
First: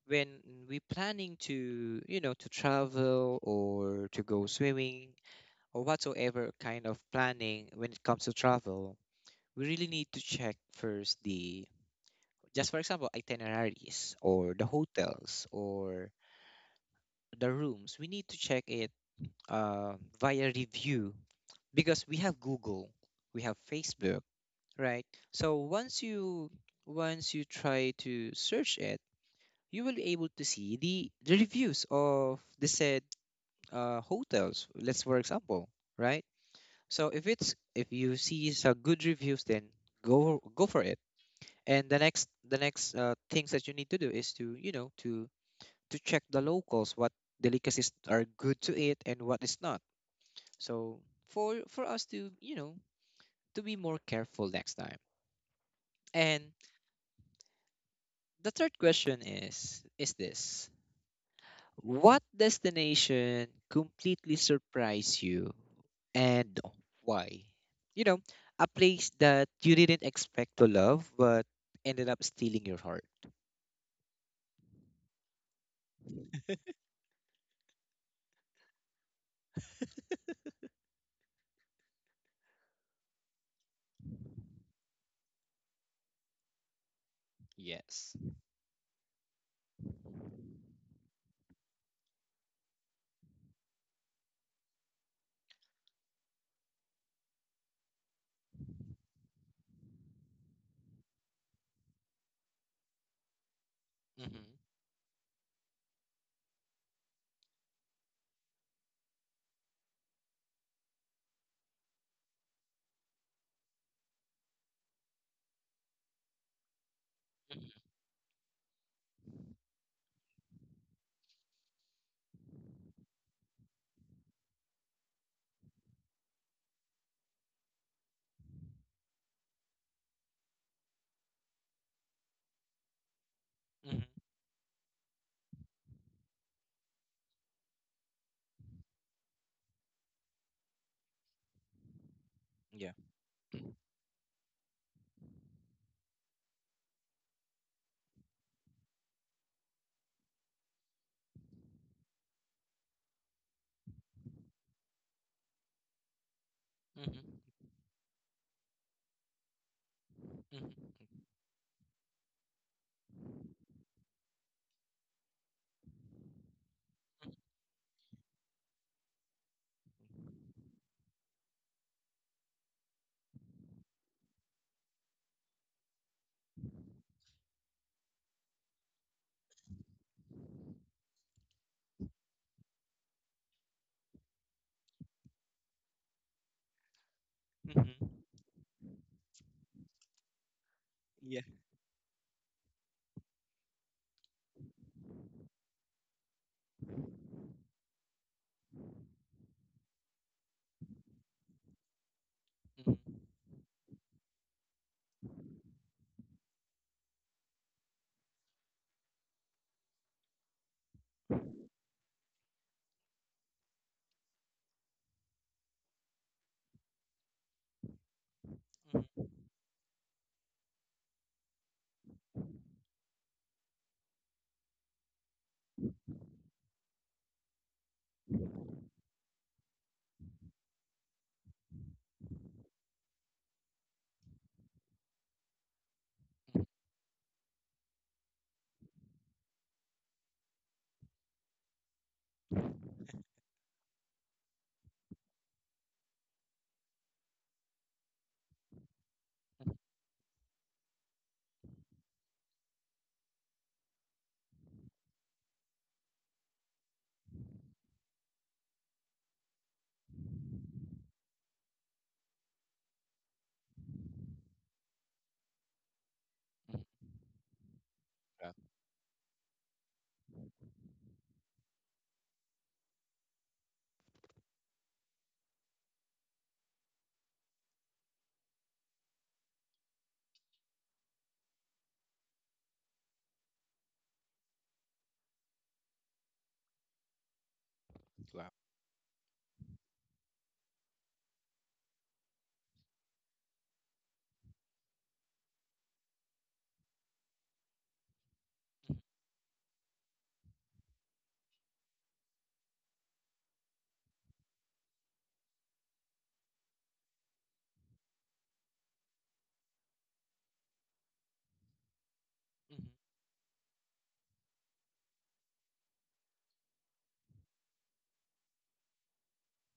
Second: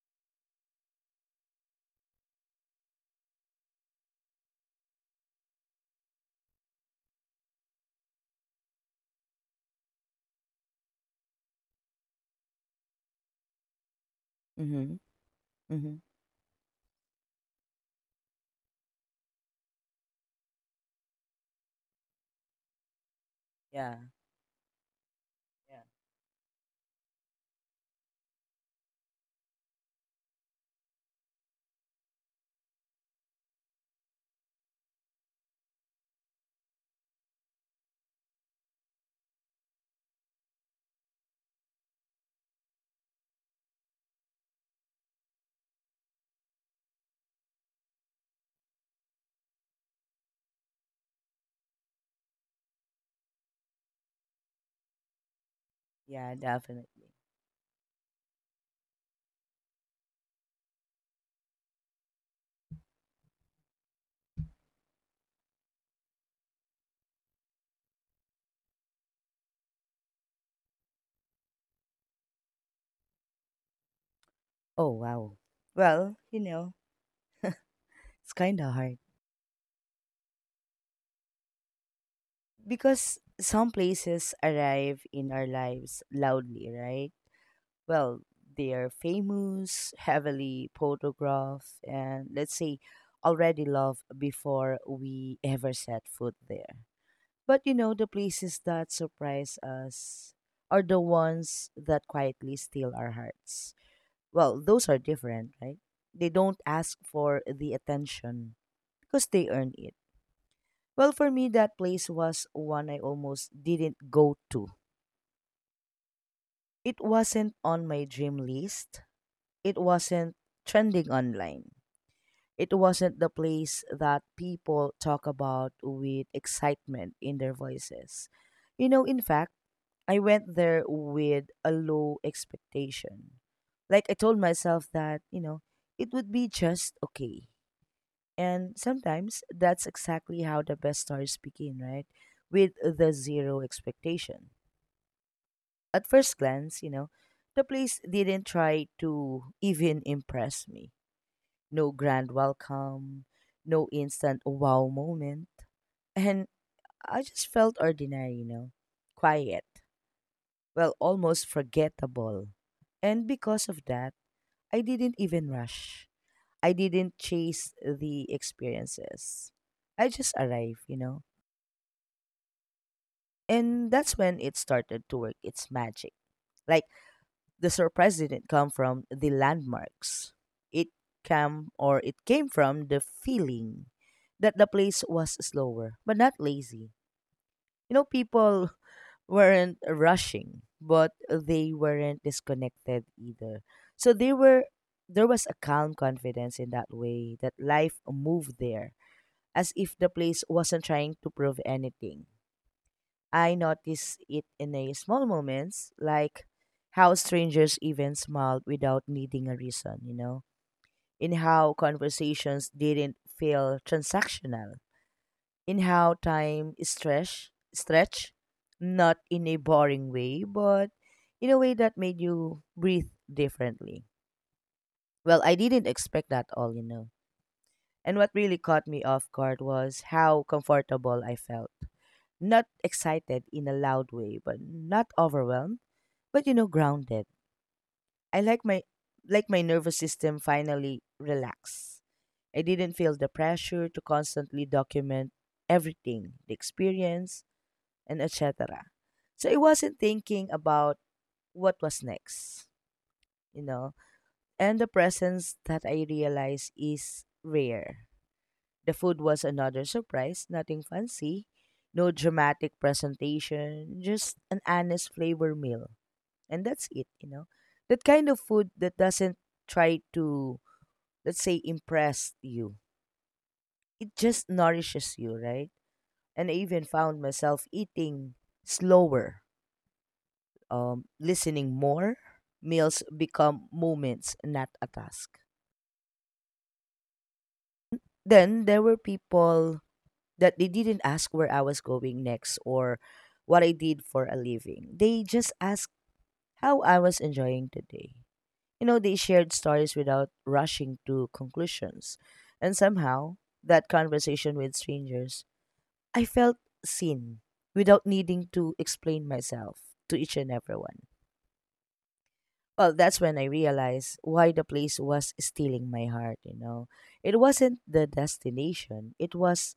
Speaker 1: when we planning to you know to travel or to go swimming or whatsoever kind of planning when it comes to travel, we really need to check first the, just for example, itineraries or the
Speaker 2: Mhm.
Speaker 1: hotels
Speaker 2: Mhm.
Speaker 1: or the rooms. We need to check it uh, via review, because we have Google, we have
Speaker 2: Yeah.
Speaker 1: Facebook, right? So
Speaker 2: Yeah.
Speaker 1: once you try to search it, you will be able to see the reviews of the said hotels. Let's for example, right? So if it's if you see some good reviews, then go for it. And the next things that you need to do is to you know to check the locals what delicacies are good to eat and what is not. So for us to you know to be more careful next time.
Speaker 2: Yeah,
Speaker 1: And
Speaker 2: definitely.
Speaker 1: the third question is this: what destination completely surprised you and why? You know, a place that you didn't expect to love but ended up stealing your heart.
Speaker 2: Oh, wow. Well, it's kind of hard, because some places arrive in our lives loudly, right?
Speaker 1: Yes.
Speaker 2: Well, they are famous, heavily photographed, and let's say already loved before we ever set foot there. But the places that surprise us are the ones that quietly steal our hearts.
Speaker 1: Mm-hmm.
Speaker 2: Well, those are different, right? They don't ask for the attention because they earn it. Well, for me, that place was one I almost didn't go to. It wasn't on my dream list. It wasn't trending online. It wasn't the place that people talk about with excitement in their voices. In fact, I went there with a low expectation.
Speaker 1: Mm-hmm. Mm-hmm.
Speaker 2: Like I told myself that it would be just okay. And sometimes that's exactly how the best stories begin, right? With
Speaker 1: Yeah.
Speaker 2: the zero
Speaker 1: Mm-hmm.
Speaker 2: expectation. At first glance, the place didn't try to even impress me. No grand welcome, no instant wow moment. And
Speaker 1: Mm-hmm.
Speaker 2: I just felt ordinary, quiet, well, almost forgettable. And because of that, I didn't even rush. I didn't chase the experiences. I just arrived. And that's when it started to work its magic. Like the surprise didn't come from the landmarks. It it came from the feeling that the place was slower, but not lazy. You know,
Speaker 1: Mm-hmm.
Speaker 2: people weren't rushing, but
Speaker 1: Yeah.
Speaker 2: they weren't disconnected either. So they were there was a calm confidence in that way that life moved there, as if the place wasn't trying to prove anything.
Speaker 1: Mm-hmm. Mm-hmm. Hmm.
Speaker 2: I noticed it in a small moments, like how strangers even smiled without needing a reason, in how conversations didn't feel transactional, in how time is stretch, not in a boring way, but in a way that made you breathe differently. Well, I didn't expect that all, you know. And what really caught me off guard was how comfortable I felt. Not excited in a loud way, but not overwhelmed, but grounded. I like my nervous system finally relax. I didn't feel the pressure to constantly document everything, the experience, and etc. So I wasn't thinking about what was next, you know. And the presence that I realize is rare. The food was another surprise, nothing fancy, no dramatic presentation, just an honest flavor meal. And that's it, you know. That kind of
Speaker 1: Wow.
Speaker 2: food that doesn't try to, let's say, impress you. It just nourishes you, right? And I even found myself eating slower, listening more. Meals become moments, not a task.
Speaker 1: Wow.
Speaker 2: Then there were people that they didn't ask where I was going next or what I did for a living. They just asked how I was enjoying the day. They shared stories without rushing to conclusions. And somehow, that conversation with strangers, I felt seen without needing to explain myself to each and everyone.
Speaker 1: Mm-hmm.
Speaker 2: Well, that's when I realized why the place was stealing my heart, you know. It wasn't the destination, it was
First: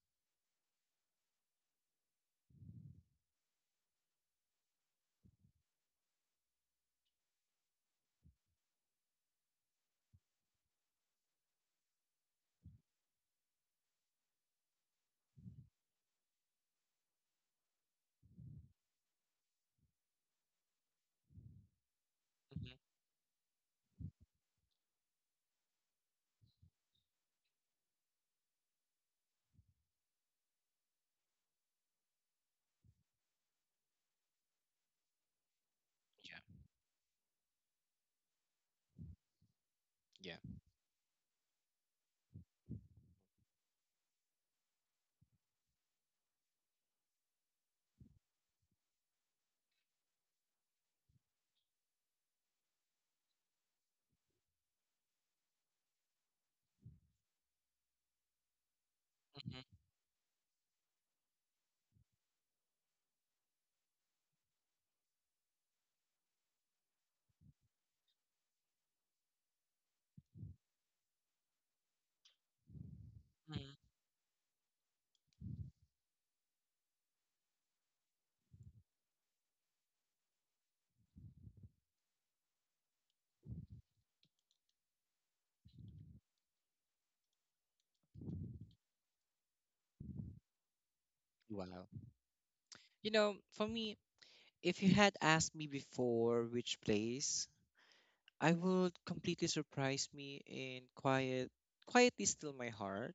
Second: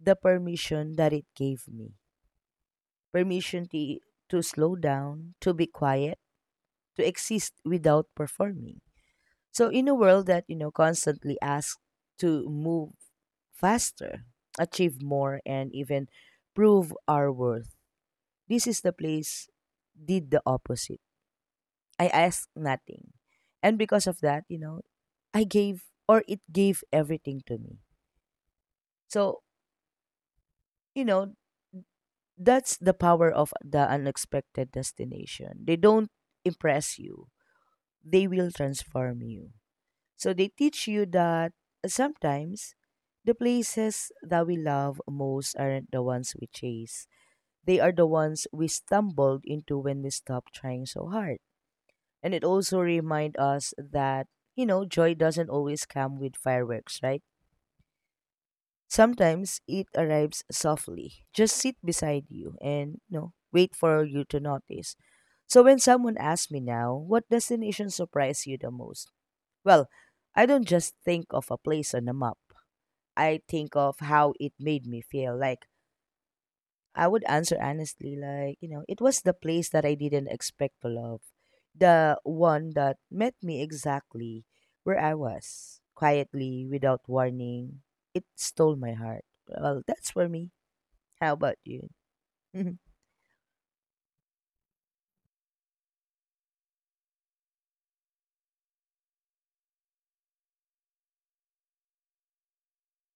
Speaker 2: the permission that it gave me, permission to slow down, to be quiet, to exist without performing. So in a world that constantly asks to move faster, achieve more, and even prove our worth, this is the place did the opposite. I asked
Speaker 1: Mm-hmm.
Speaker 2: nothing. And because of that, you know, I gave or it gave everything to me. So, you know, that's the power of the unexpected destination. They don't
Speaker 1: Yeah.
Speaker 2: impress you, they will transform you. So
Speaker 1: Yeah.
Speaker 2: they teach you that sometimes the places that we love most aren't the ones we chase. They are the ones we stumbled into when we stopped trying so hard. And it also reminds us that joy doesn't always come with fireworks, right? Sometimes
Speaker 1: Mm-hmm.
Speaker 2: it arrives softly. Just sit beside you and wait for you to notice. So when someone asks me now, what destination surprised you the most? Well, I don't just think of a place on a map. I
Speaker 1: Hmm.
Speaker 2: think of how it made me feel. Like, I would answer honestly, like, it was the place that I didn't expect to love. The one that met me exactly where I was, quietly, without warning. It stole my heart. Well, that's for me. How about
Speaker 1: Wow.
Speaker 2: you? Mm-hmm.
Speaker 1: You know, for me, if you had asked me before which place I would completely surprise me in quietly still my heart.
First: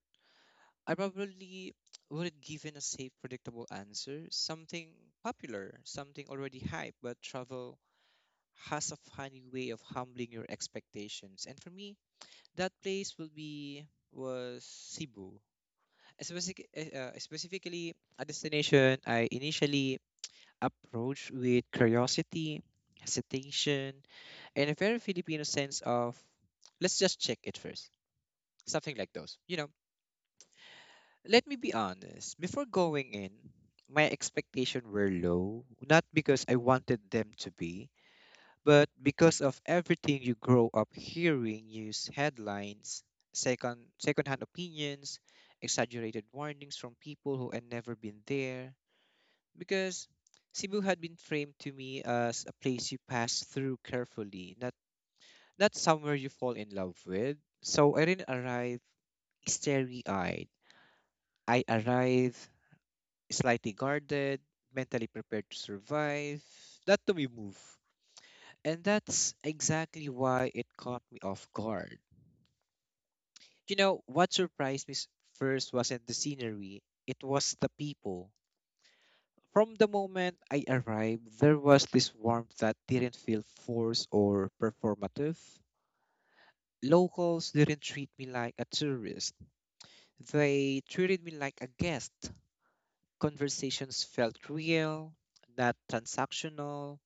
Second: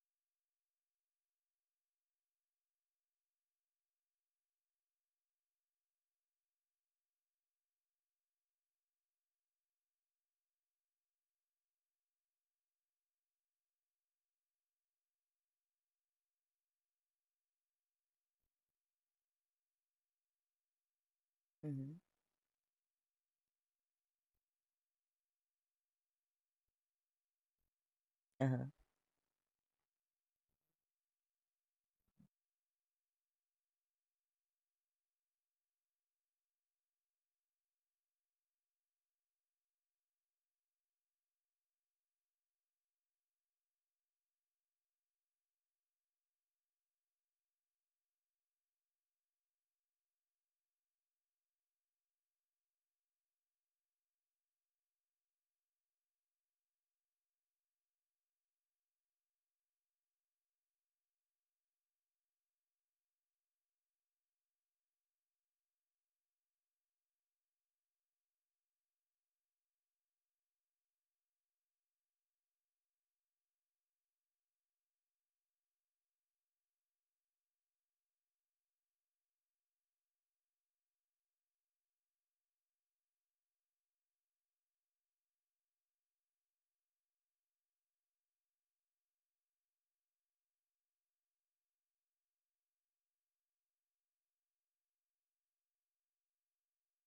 Speaker 1: I probably would have given a safe, predictable answer, something popular, something already hype, but travel has a funny way of humbling your expectations. And for me, that place will be was Cebu. Specifically, a destination I initially approached with curiosity, hesitation, in a very Filipino sense of let's just check it first.
Speaker 2: Uh-huh.
Speaker 1: Something like those. You know, let me be honest. Before going in, my expectations were low, not because I wanted them to be, but because of everything you grow up hearing news headlines, secondhand opinions, exaggerated warnings from people who had never been there. Because Cebu had been framed to me as a place you pass through carefully, not somewhere you fall in love with. So I didn't arrive starry eyed. I arrived slightly guarded, mentally prepared to survive. That to me move. And that's exactly why it caught me off guard. You know, what surprised me first wasn't the scenery, it was the people. From the moment I arrived, there was this warmth that didn't feel forced or performative. Locals didn't treat me like a tourist. They treated me like a guest. Conversations felt real, not transactional.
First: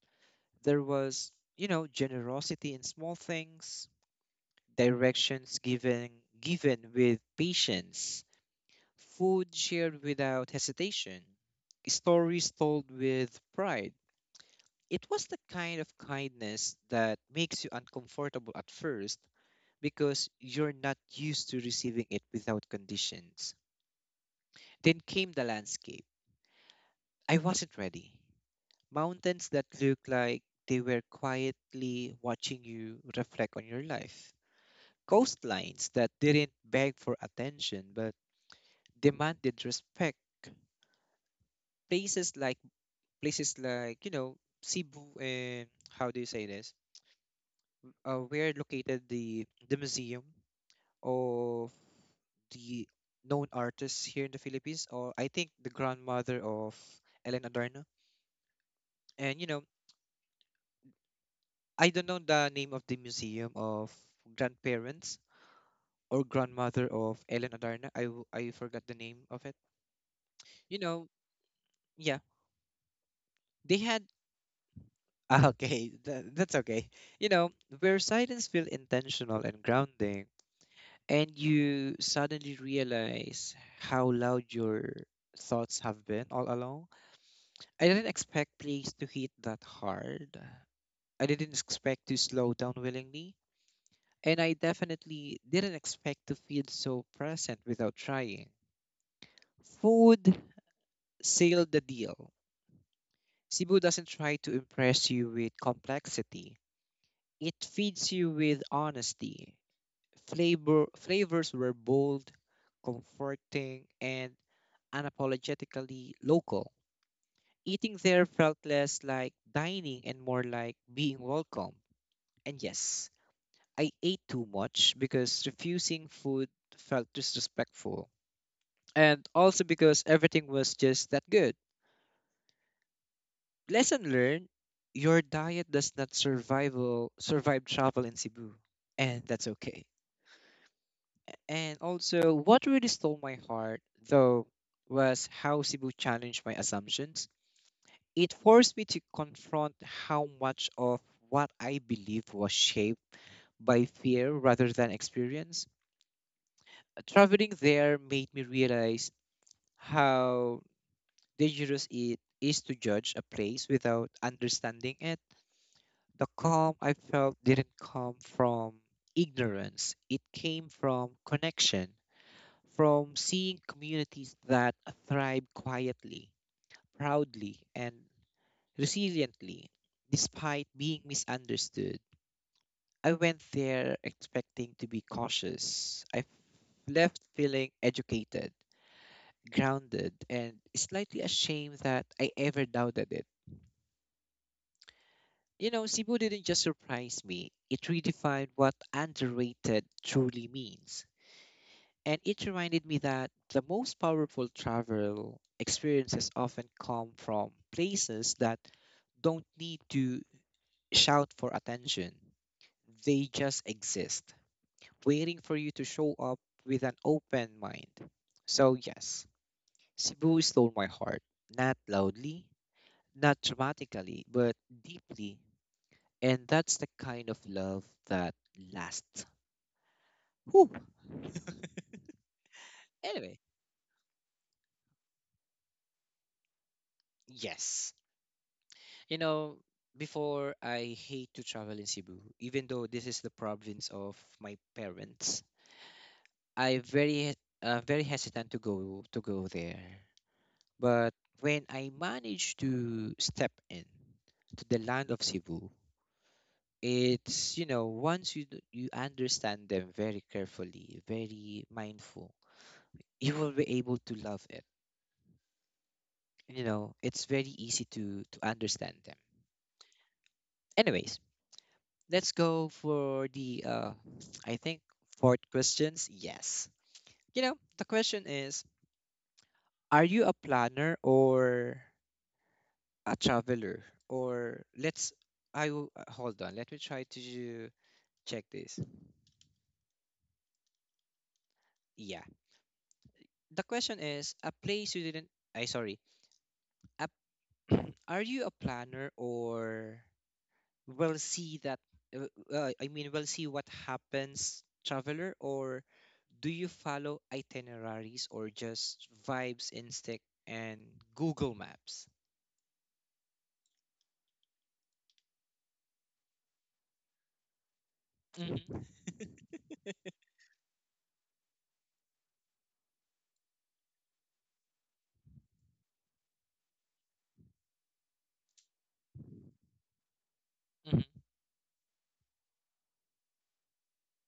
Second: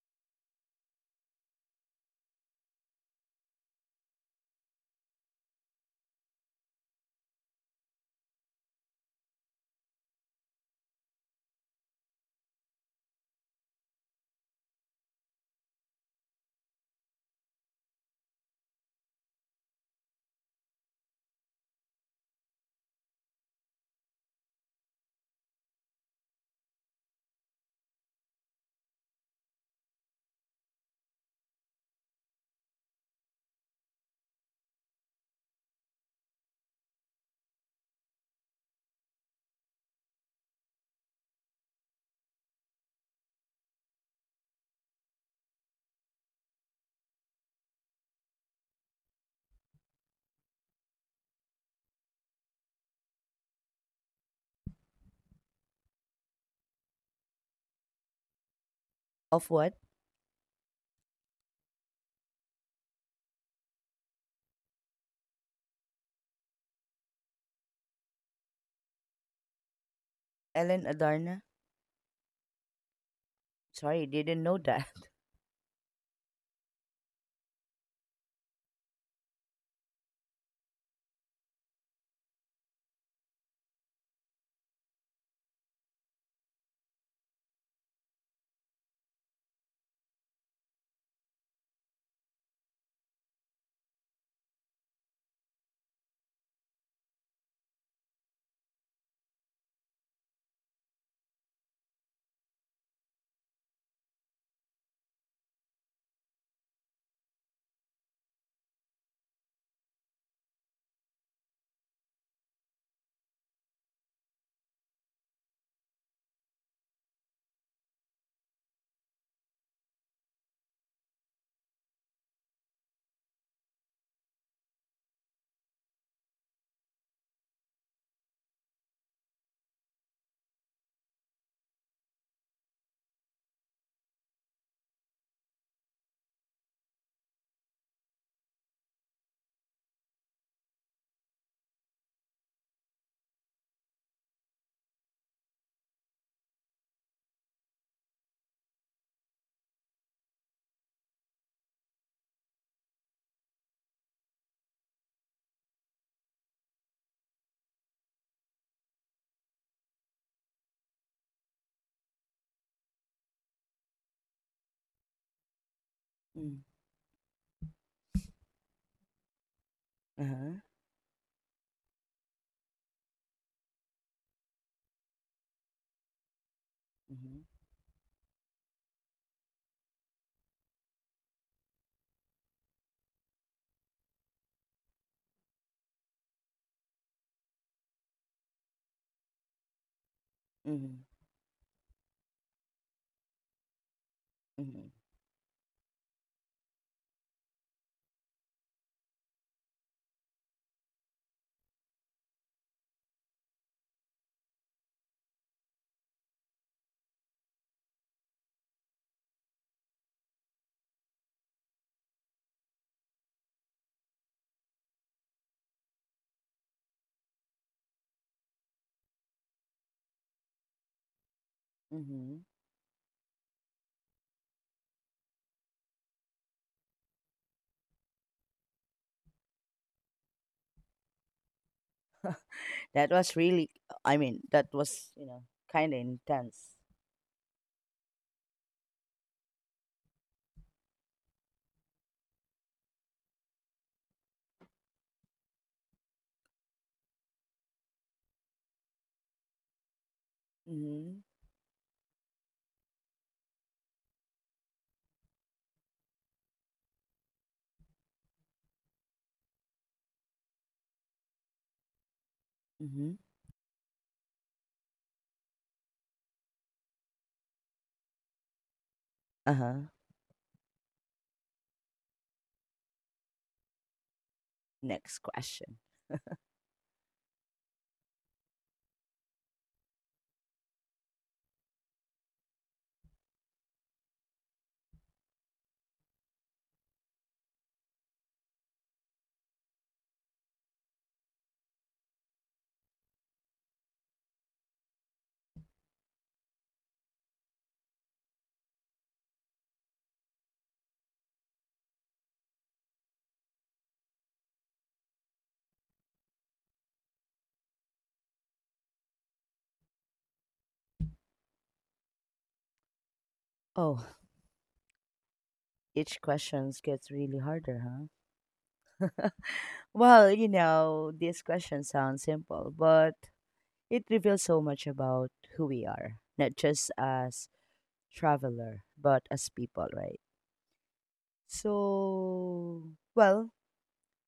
Speaker 1: There was, you know, generosity in small things, directions given with patience, food shared without hesitation, stories told with pride. It was the kind of kindness that makes you uncomfortable at first because you're not used to receiving it without conditions. Then came the landscape. I wasn't ready. Mountains that look like they were quietly watching you reflect on your life. Coastlines that didn't beg for attention but demanded respect. Places like places like Cebu, and how do you say this? Where located the museum of the known artists here in the Philippines, or I think the grandmother of Ellen Adarna. And, you
Speaker 2: Of
Speaker 1: know,
Speaker 2: what?
Speaker 1: I don't know the name of the museum of grandparents or grandmother of Ellen Adarna. I forgot the name of it. You
Speaker 2: Ellen
Speaker 1: know,
Speaker 2: Adarna?
Speaker 1: yeah, they had.
Speaker 2: Sorry, didn't know that.
Speaker 1: Ah, okay, that's okay. You know, where silence feels intentional and grounding, and you suddenly realize how loud your thoughts have been all along. I didn't expect plays to hit that hard. I didn't expect to slow down willingly, and I definitely didn't expect to feel so present without trying. Food sealed the deal. Cebu doesn't try to impress you with complexity. It feeds you with honesty. Flavors were bold, comforting, and unapologetically local. Eating there felt less like dining and more like being welcome. And yes, I ate too much because refusing food felt disrespectful, and also because everything was just that good. Lesson learned: your diet does not survival survive travel in Cebu, and that's okay. And also, what really stole my heart though was how Cebu challenged my assumptions. It forced me to confront how much of what I believed was shaped by fear rather than experience. Traveling there made me realize how dangerous it is to judge a place without understanding it. The
Speaker 2: Mm.
Speaker 1: calm I felt didn't come from ignorance, it
Speaker 2: Uh-huh.
Speaker 1: came from connection, from seeing communities that thrive quietly,
Speaker 2: Mm-hmm.
Speaker 1: proudly, and resiliently, despite being misunderstood. I went there expecting to be cautious. I left feeling educated, grounded, and slightly ashamed that I ever doubted it.
Speaker 2: Mm-hmm.
Speaker 1: You know, Cebu didn't just surprise me, it redefined what underrated truly means. And it reminded me that the most powerful travel experiences often come from places that don't need to shout for attention. They just exist, waiting for you to show up with an open mind. So, yes, Cebu stole my heart, not
Speaker 2: Mm-hmm.
Speaker 1: loudly, not dramatically, but deeply. And that's the kind of love that lasts. Whew.
Speaker 2: That was
Speaker 1: Anyway,
Speaker 2: really, I mean, that was, you know, kind of intense.
Speaker 1: yes. You know, before I hate to travel in Cebu, even though this is the province of my parents, I very very hesitant to go there. But
Speaker 2: Mm-hmm.
Speaker 1: when I managed to step in to the land of Cebu, it's once you you understand them very carefully, very mindful,
Speaker 2: Mm-hmm.
Speaker 1: you will be able to love it. It's very easy to understand them.
Speaker 2: Uh-huh.
Speaker 1: Anyways, let's go for the I think
Speaker 2: Next
Speaker 1: fourth
Speaker 2: question.
Speaker 1: questions. Yes. You know, the question is, are you a planner or a traveler, or let's I will, hold on. Let me try to check this. Yeah. The question is a place you didn't, I sorry. A, are you a planner, or will see that I mean, will see what happens, traveler, or do you follow itineraries or just vibes, instinct, and Google Maps?
Speaker 2: Oh, each question gets really harder, huh?
Speaker 1: Mhm.
Speaker 2: Well, this question sounds simple, but it reveals so much about who we are, not just as traveler, but as people, right?
Speaker 1: Mhm.
Speaker 2: So, well,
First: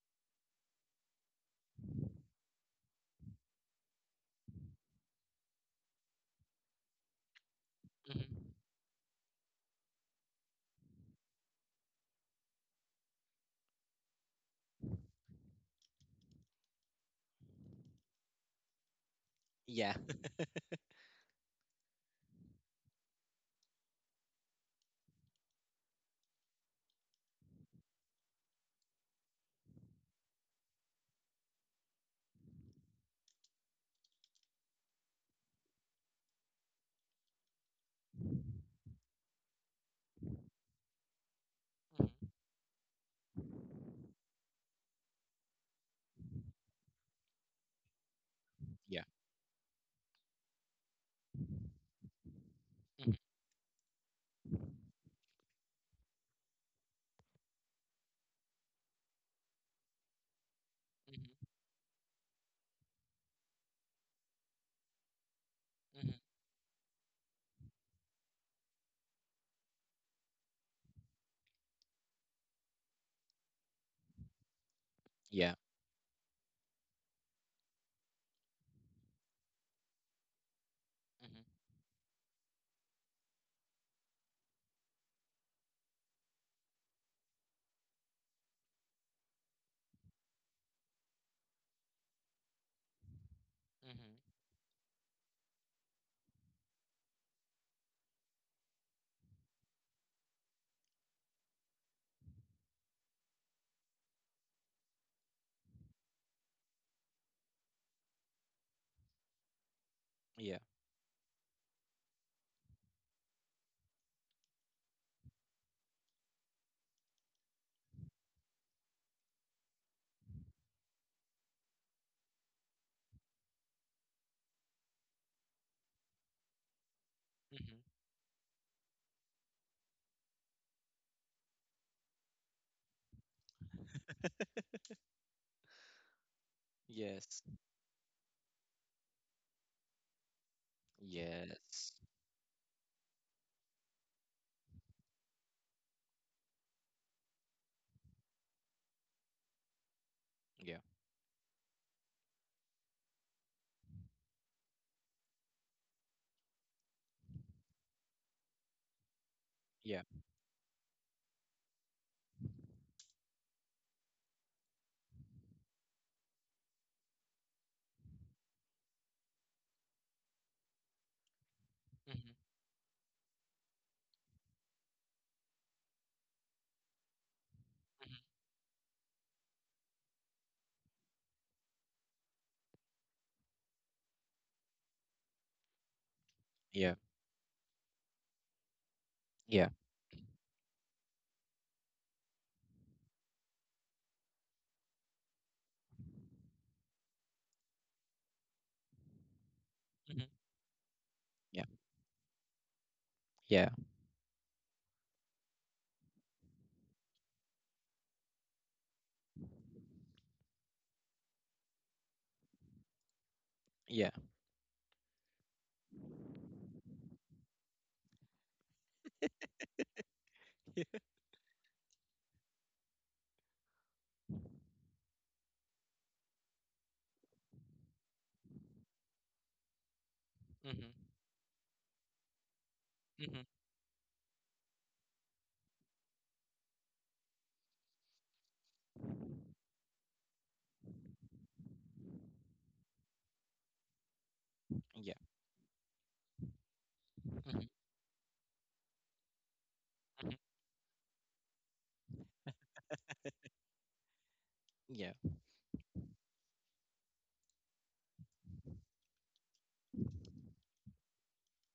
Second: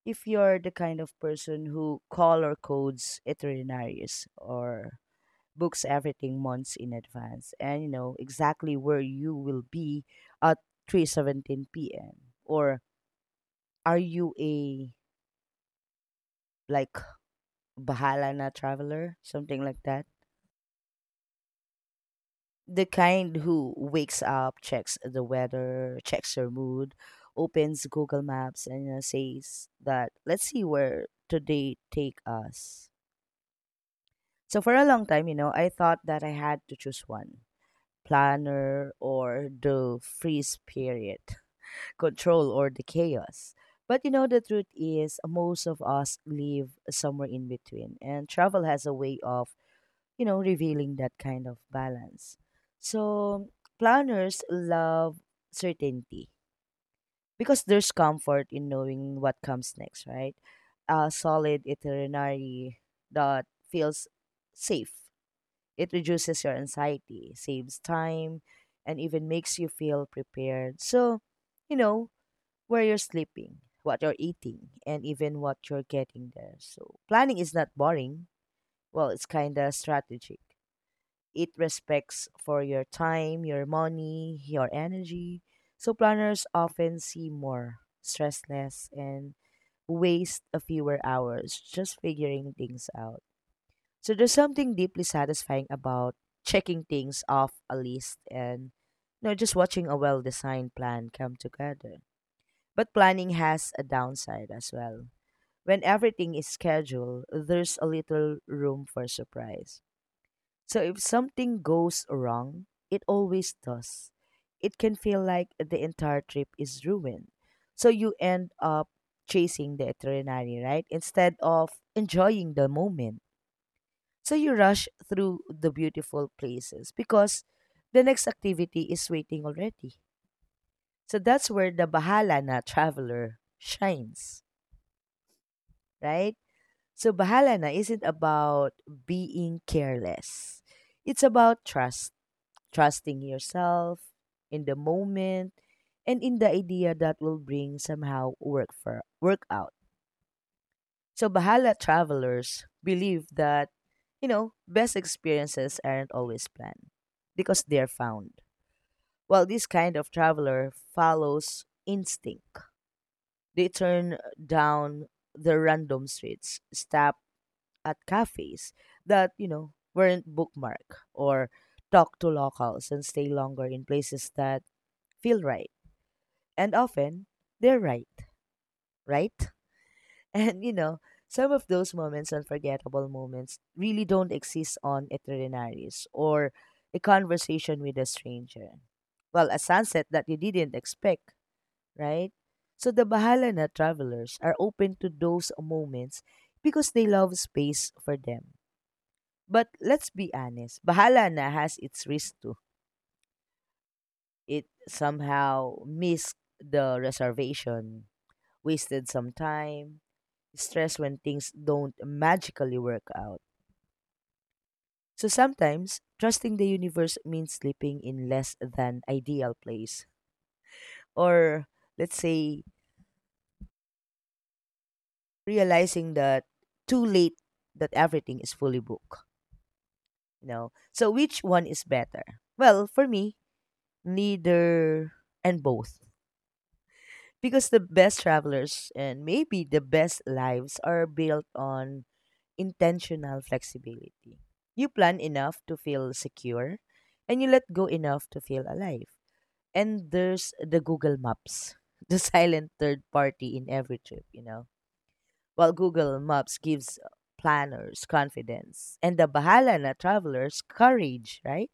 Speaker 2: if you're the kind of person who color codes itineraries or books everything months in advance and you know
Speaker 1: Mhm.
Speaker 2: exactly where you will be at 3:17 p.m., or are you a like bahala na traveler, something like
Speaker 1: Yeah.
Speaker 2: that,
Speaker 1: Mhm.
Speaker 2: the kind who wakes up, checks the weather, checks your mood, opens Google Maps and, you know, says that let's see where today take us. So for a long time, you know, I thought that I had to choose one, planner or the freeze period, control or the chaos. But you know, the truth is, most of us live somewhere in between, and travel has a way of, you know, revealing that kind of balance.
Speaker 1: Yeah. Mhm.
Speaker 2: So, planners love certainty because there's comfort in knowing what comes next, right? A
Speaker 1: Mhm.
Speaker 2: solid itinerary that feels safe. It
Speaker 1: Mhm.
Speaker 2: reduces your anxiety, saves time, and even makes you feel prepared. So, you know, where you're sleeping, what you're eating, and even
Speaker 1: Yeah.
Speaker 2: what you're getting there. So planning is not boring. Well, it's kind of strategic.
Speaker 1: Mhm.
Speaker 2: It respects for your time, your money, your energy. So planners often see more, stress less, and waste a fewer hours just figuring things out. So there's
Speaker 1: Mhm.
Speaker 2: something deeply satisfying about checking things off a list and just watching a well-designed plan come together. But planning has a downside as well. When everything is scheduled, there's a little room for surprise.
Speaker 1: Yeah.
Speaker 2: So if something goes wrong, it always does. It can feel like the entire trip is ruined. So you end up chasing the itinerary, right? Instead of enjoying the moment. So you rush through the beautiful places because
Speaker 1: Mhm.
Speaker 2: the next activity is waiting already. So that's where the Bahala na traveler shines, right? So
Speaker 1: Yes.
Speaker 2: bahala na isn't about being careless. It's about
Speaker 1: Yes.
Speaker 2: trust, trusting yourself in the moment and in the idea that will bring somehow work for work out.
Speaker 1: Yeah.
Speaker 2: So bahala travelers believe that, best experiences aren't always planned because they're found. While this kind
Speaker 1: Yeah.
Speaker 2: of traveler follows instinct, they turn down the random streets, stop at cafes that, weren't bookmarked or talk
Speaker 1: Mhm.
Speaker 2: to locals and stay longer in places that feel right. And often they're right,
Speaker 1: Mhm.
Speaker 2: right? And some of those moments, unforgettable moments, really don't exist on itineraries or
Speaker 1: Yeah.
Speaker 2: a conversation with a stranger. Well, a
Speaker 1: Yeah.
Speaker 2: sunset that you didn't expect, right? So the Bahala na travelers are open to those moments because they love space for them. But let's
Speaker 1: Mhm.
Speaker 2: be honest, Bahala Na
Speaker 1: Yeah.
Speaker 2: has its risk too.
Speaker 1: Yeah.
Speaker 2: It somehow missed the reservation, wasted some time, stress when things don't magically work out.
Speaker 1: Yeah.
Speaker 2: So sometimes, trusting the universe means sleeping in less than ideal place. Or let's say, realizing that too late that everything is fully booked. You know?
Speaker 1: Mhm.
Speaker 2: So which one is better? Well, for me,
Speaker 1: Mhm.
Speaker 2: neither and both. Because the best travelers and maybe the best lives are built on intentional flexibility. You
Speaker 1: Yeah.
Speaker 2: plan enough to feel secure and you
Speaker 1: Mhm.
Speaker 2: let go enough to feel alive. And
Speaker 1: Mhm.
Speaker 2: there's the Google Maps, the silent third party in every trip, you know.
Speaker 1: Yeah.
Speaker 2: While Google Maps gives planners confidence and the bahala na travelers courage, right?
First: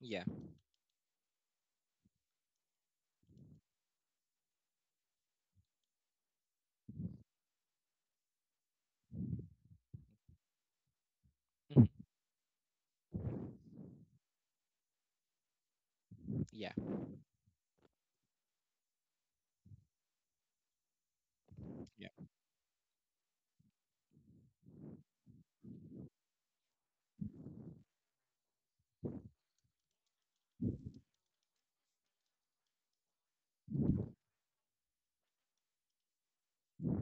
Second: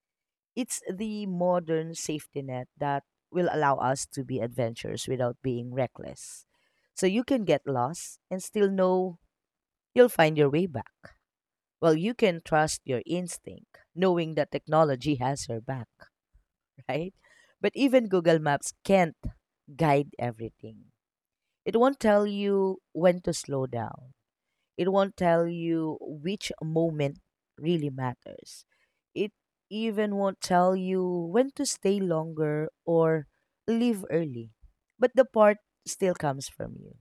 Speaker 1: Yeah.
Speaker 2: It's the modern safety net that will allow us to be adventurous without being reckless. So you can get lost and still know you'll find your way back.
Speaker 1: Mhm.
Speaker 2: Well, you can trust your instinct, knowing that technology has your back,
Speaker 1: Yeah.
Speaker 2: right? But even Google Maps can't guide everything. It won't
Speaker 1: Yeah.
Speaker 2: tell you when to slow down, it won't tell you which moment really matters. It even won't tell you when to stay longer or leave early. But the part still comes from you.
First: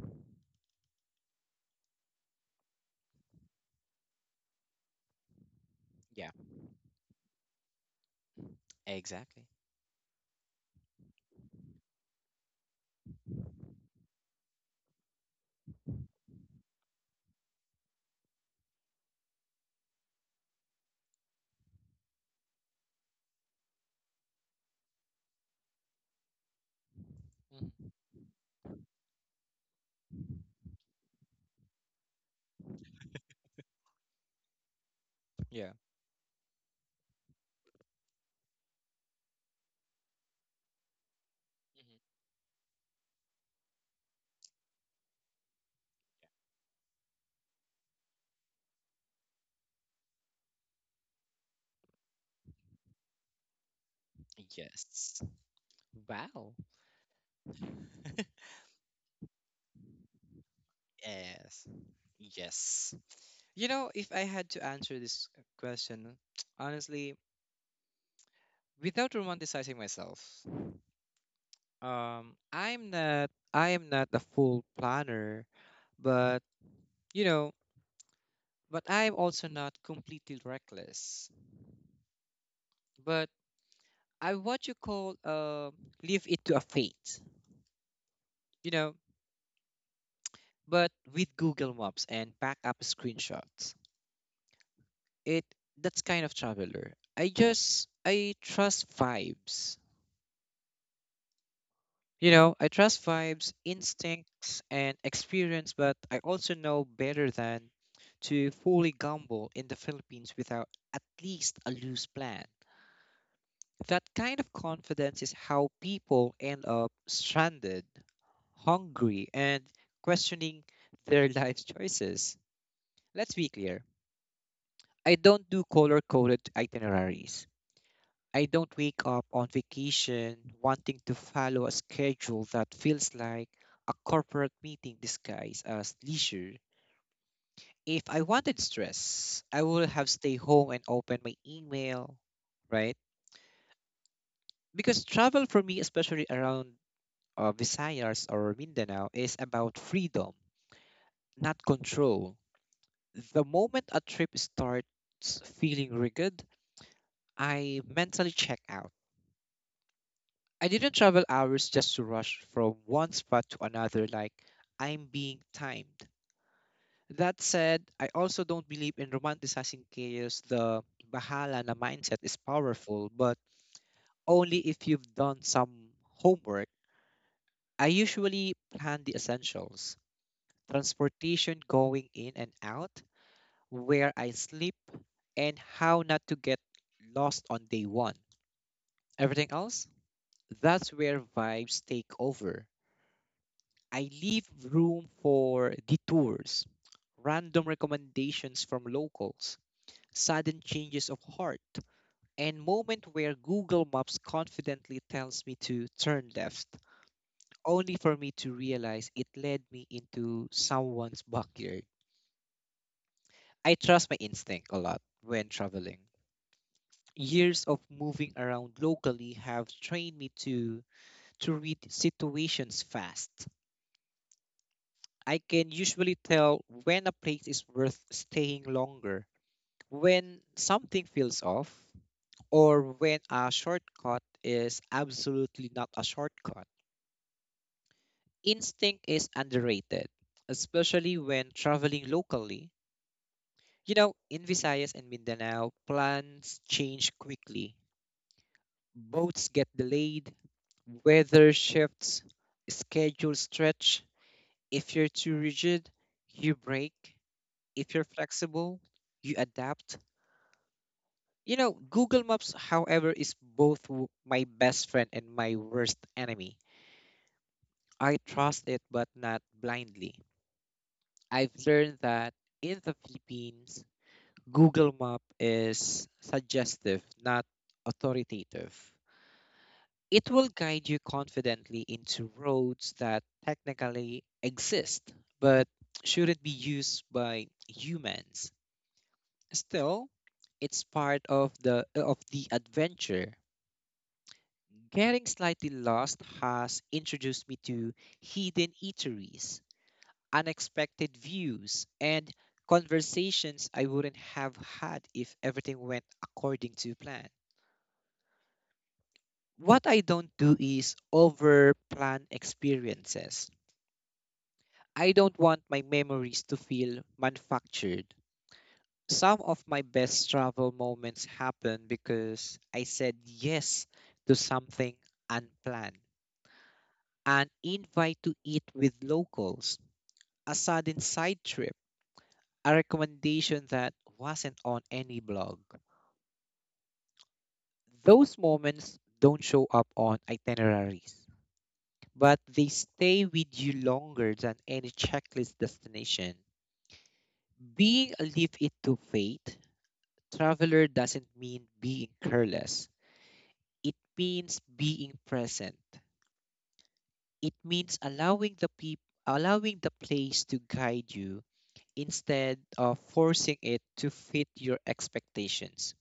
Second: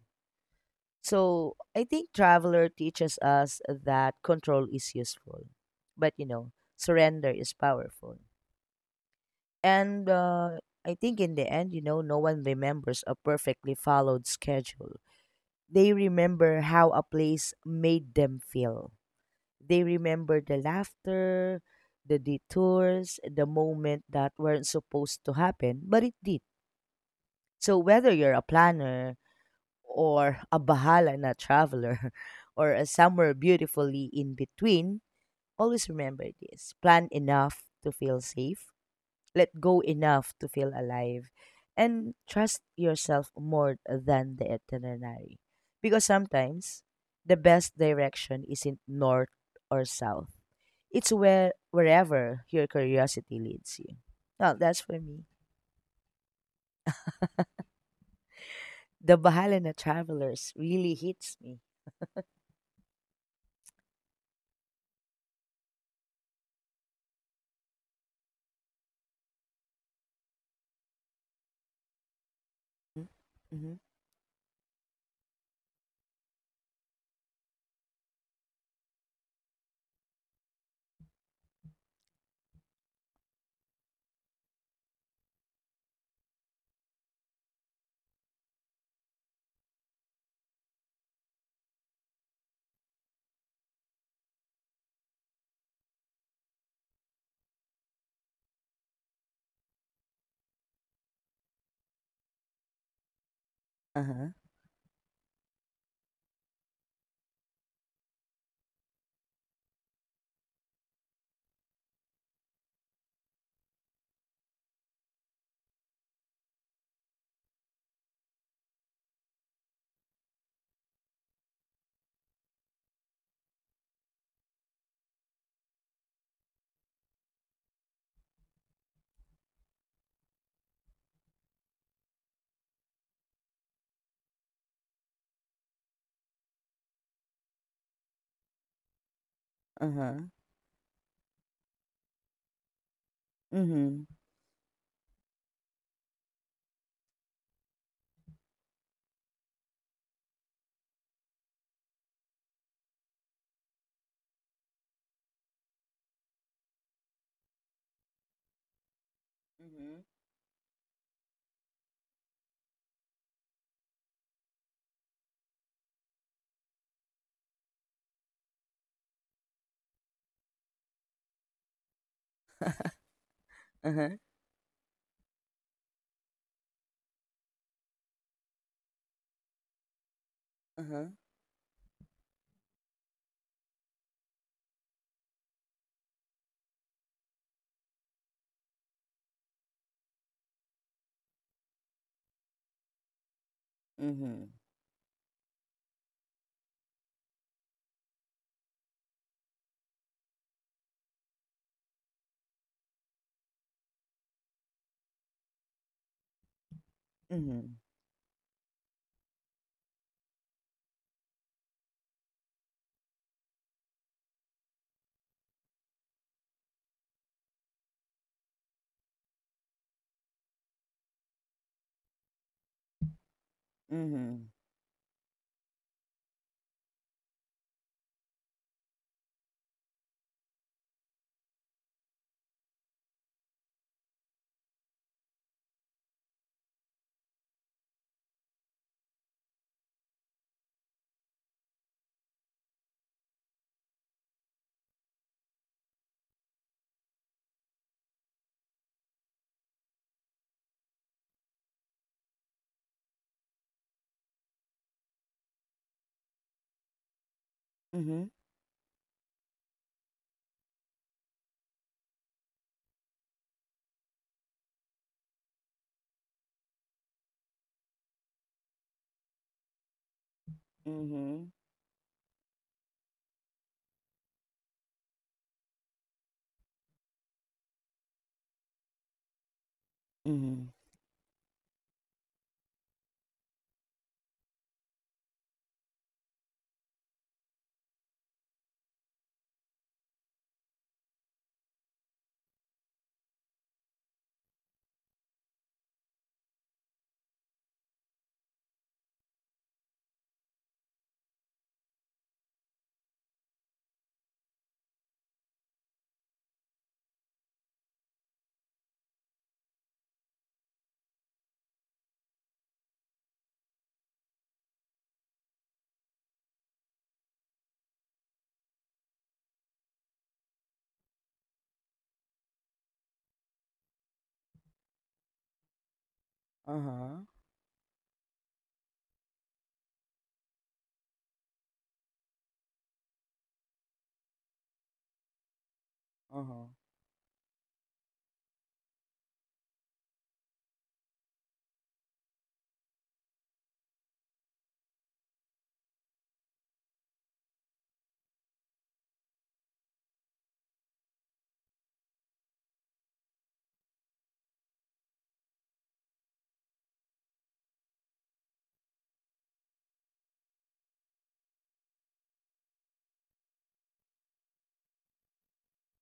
Speaker 2: So I think Traveler teaches us that control is useful, but you
Speaker 1: Yeah.
Speaker 2: know, surrender is powerful.
Speaker 1: Exactly.
Speaker 2: And I think in the end, no one remembers a perfectly followed schedule. They remember how a place made them feel. They remember the laughter, the detours, the moment that weren't supposed to happen, but it did. So
Speaker 1: Mhm.
Speaker 2: whether you're a planner or a bahala na traveler or a somewhere beautifully in between,
Speaker 1: Yeah.
Speaker 2: always remember this. Plan enough to feel safe, let go enough to feel alive, and
Speaker 1: Mhm.
Speaker 2: trust yourself more than the itinerary. Because sometimes the best direction isn't north or south. It's where wherever your curiosity leads you. Well, that's for
Speaker 1: Yes.
Speaker 2: me.
Speaker 1: Wow.
Speaker 2: The Bahala na Travelers really hits me.
Speaker 1: Yes. Yes. You know, if I had to answer this question, honestly, without romanticizing myself,
Speaker 2: Mm-hmm.
Speaker 1: I
Speaker 2: Mm-hmm.
Speaker 1: am not a full planner, but you know, but I'm also not completely reckless. But I, what you call, leave it to a fate, you know. But with Google Maps and backup screenshots, it that's kind of traveler. I trust vibes. You know, I trust vibes,
Speaker 2: Uh-huh.
Speaker 1: instincts, and experience, but I also know better than to fully gamble in the Philippines without at least a loose plan. That kind of confidence is how people end up stranded, hungry, and questioning their life choices. Let's be clear: I don't do color coded itineraries. I don't wake up on vacation wanting to follow a schedule that feels like a corporate meeting disguised as leisure. If I wanted stress, I would have
Speaker 2: Uh-huh.
Speaker 1: stayed home and opened my email, right?
Speaker 2: Mhm.
Speaker 1: Because travel for me, especially around Visayas or Mindanao, is about freedom, not control. The moment a trip starts feeling rigid, I mentally check out.
Speaker 2: Mhm.
Speaker 1: I didn't travel hours just to rush from one spot to another like I'm being timed. That said, I also don't believe in romanticizing chaos. The bahala na mindset is powerful, but
Speaker 2: Uh-huh.
Speaker 1: only if you've done some homework. I usually plan the essentials:
Speaker 2: Uh-huh.
Speaker 1: transportation going in and out, where I sleep, and how not to get lost on day one. Everything else, that's where vibes take over. I leave
Speaker 2: Mhm.
Speaker 1: room for detours, random recommendations from locals, sudden changes of heart, and moment where Google Maps confidently tells me to turn left,
Speaker 2: Mhm.
Speaker 1: only for me to realize it led me into someone's backyard. I trust my instinct a lot when traveling. Years of moving around locally have trained me to read situations fast.
Speaker 2: Mhm.
Speaker 1: I can usually tell when a place is worth staying longer, when something feels off, or when a shortcut is absolutely not a shortcut. Instinct is underrated, especially when traveling locally. You know, in Visayas and Mindanao, plans change quickly. Boats get delayed, weather shifts, schedules stretch. If you're too rigid, you break. If you're
Speaker 2: Mhm.
Speaker 1: flexible, you adapt. You know, Google Maps, however, is both my best friend and my worst enemy. I trust it, but not blindly.
Speaker 2: Mhm.
Speaker 1: I've learned that in the Philippines, Google Map is suggestive, not authoritative. It will
Speaker 2: Mhm.
Speaker 1: guide you confidently into roads that technically exist, but shouldn't be used by humans. Still, it's part of the adventure. Getting slightly lost has introduced me to hidden eateries, unexpected views, and conversations I wouldn't have had if everything went according to plan. What I don't do is over plan experiences. I don't want my memories to feel manufactured. Some of my best travel moments happen because I said yes to something unplanned:
Speaker 2: Uh-huh.
Speaker 1: an invite to eat with locals, a sudden side trip, a recommendation that wasn't on any blog.
Speaker 2: Uh-huh.
Speaker 1: Those moments don't show up on itineraries, but they stay with you longer than any checklist destination. Being a leave it to fate traveler doesn't mean being careless. It means being present. It means allowing the place to guide you instead of forcing it to fit your expectations.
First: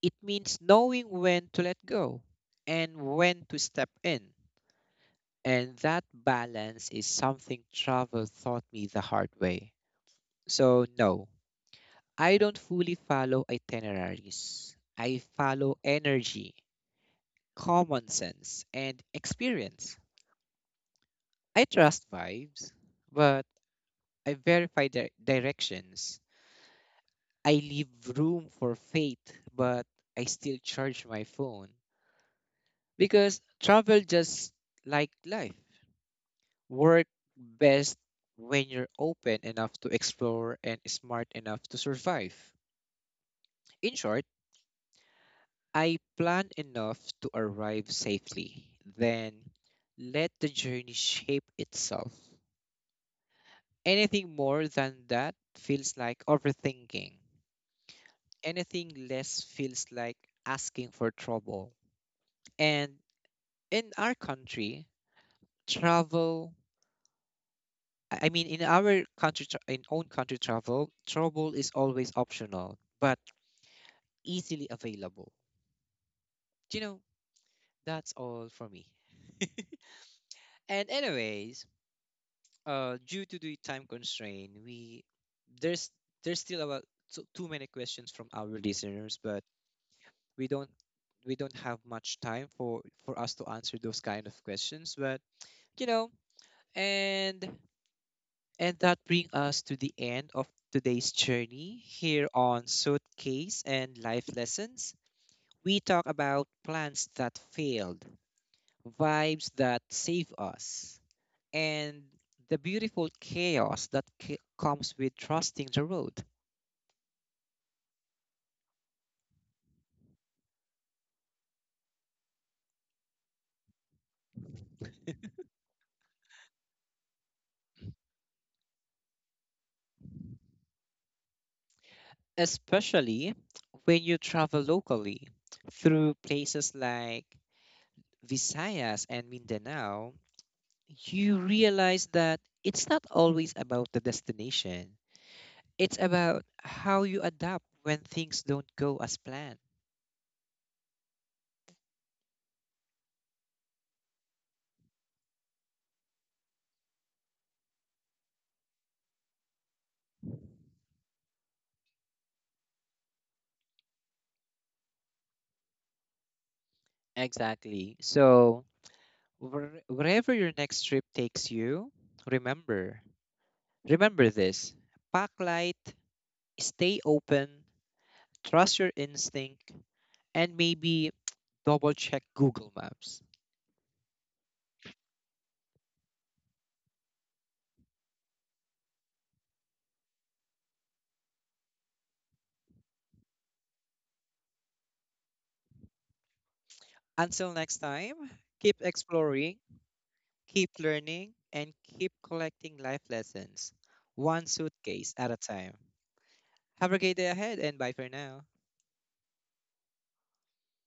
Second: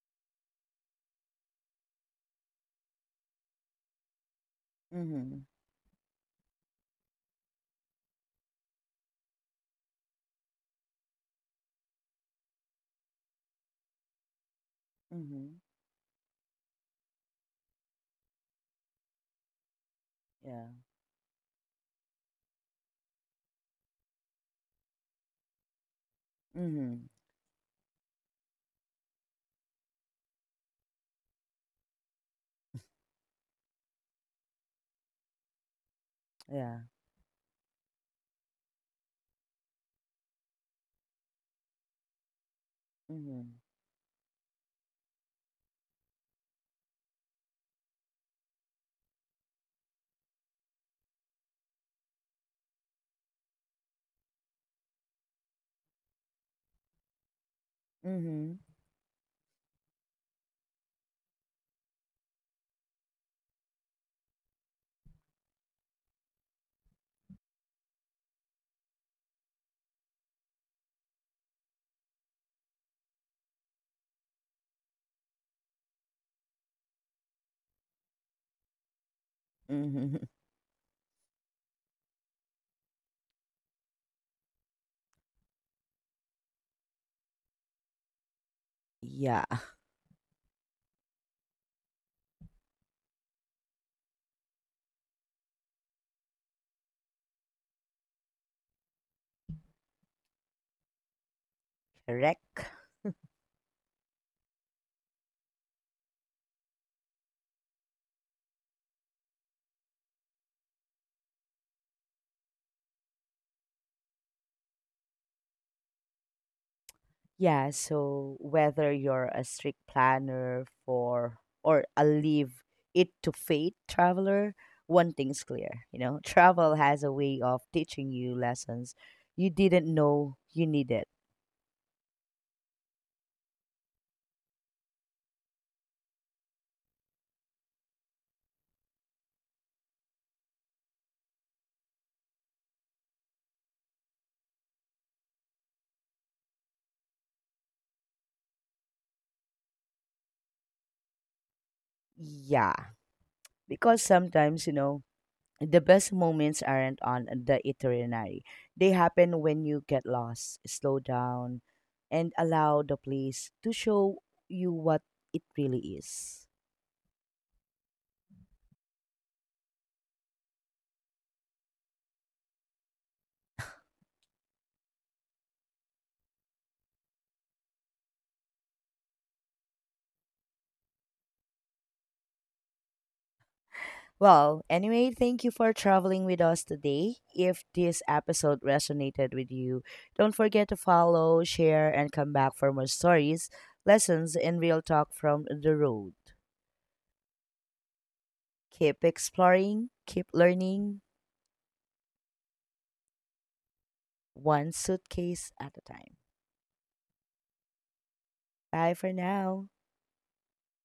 Speaker 1: It means knowing when to let go and when to step in.
Speaker 2: Mhm.
Speaker 1: And that balance is something travel taught me the hard way. So, no, I don't fully follow itineraries. I
Speaker 2: Mhm.
Speaker 1: follow energy, common sense, and experience.
Speaker 2: Yeah.
Speaker 1: I trust vibes, but I verify directions.
Speaker 2: Mhm.
Speaker 1: I leave room for fate, but I still charge my phone because travel, just like life,
Speaker 2: Yeah.
Speaker 1: work best when you're open enough to explore and smart enough to survive.
Speaker 2: Mhm.
Speaker 1: In short, I plan enough to arrive safely, then let the journey shape itself. Anything more than that feels like overthinking.
Speaker 2: Mhm.
Speaker 1: Anything less feels like asking for trouble. And in our country, travel I mean in our country tra- in own country travel, trouble is always optional, but easily available. You know, that's all for me.
Speaker 2: Mhm.
Speaker 1: And anyways, due to the time constraint, we there's there's still about too many questions from our listeners, but
Speaker 2: Yeah.
Speaker 1: we don't we don't have much time for us to answer those kind of questions. But you know, and and that brings us to the end of today's journey here on
Speaker 2: Correct.
Speaker 1: Suitcase and Life Lessons. We talk about plans that failed, vibes that save us, and the beautiful chaos that comes with trusting the road,
Speaker 2: Yeah, so whether you're a strict planner for or a leave it to fate traveler, one thing's clear, travel has a way of teaching you lessons you didn't know you needed.
Speaker 1: especially when you travel locally through places like Visayas and Mindanao. You realize that it's not always about the destination. It's about how you adapt when things don't go as planned.
Speaker 2: Yeah, because sometimes, the best moments aren't on the itinerary. They happen when you get lost, slow down, and allow the place to show you what it really is.
Speaker 1: Exactly. So, wherever your next trip takes you, remember, remember this. Pack light, stay open, trust your instinct, and maybe double check Google Maps.
Speaker 2: Well, anyway, thank you for traveling with us today. If this episode resonated with you, don't forget to follow, share, and come back for more stories, lessons, and real talk from the road.
Speaker 1: Until next time, keep
Speaker 2: Keep
Speaker 1: exploring,
Speaker 2: exploring, keep
Speaker 1: keep
Speaker 2: learning,
Speaker 1: learning, and keep collecting life lessons, one
Speaker 2: one
Speaker 1: suitcase at a
Speaker 2: suitcase
Speaker 1: time.
Speaker 2: at a time.
Speaker 1: Have a great day ahead, and bye for now.
Speaker 2: Bye for now.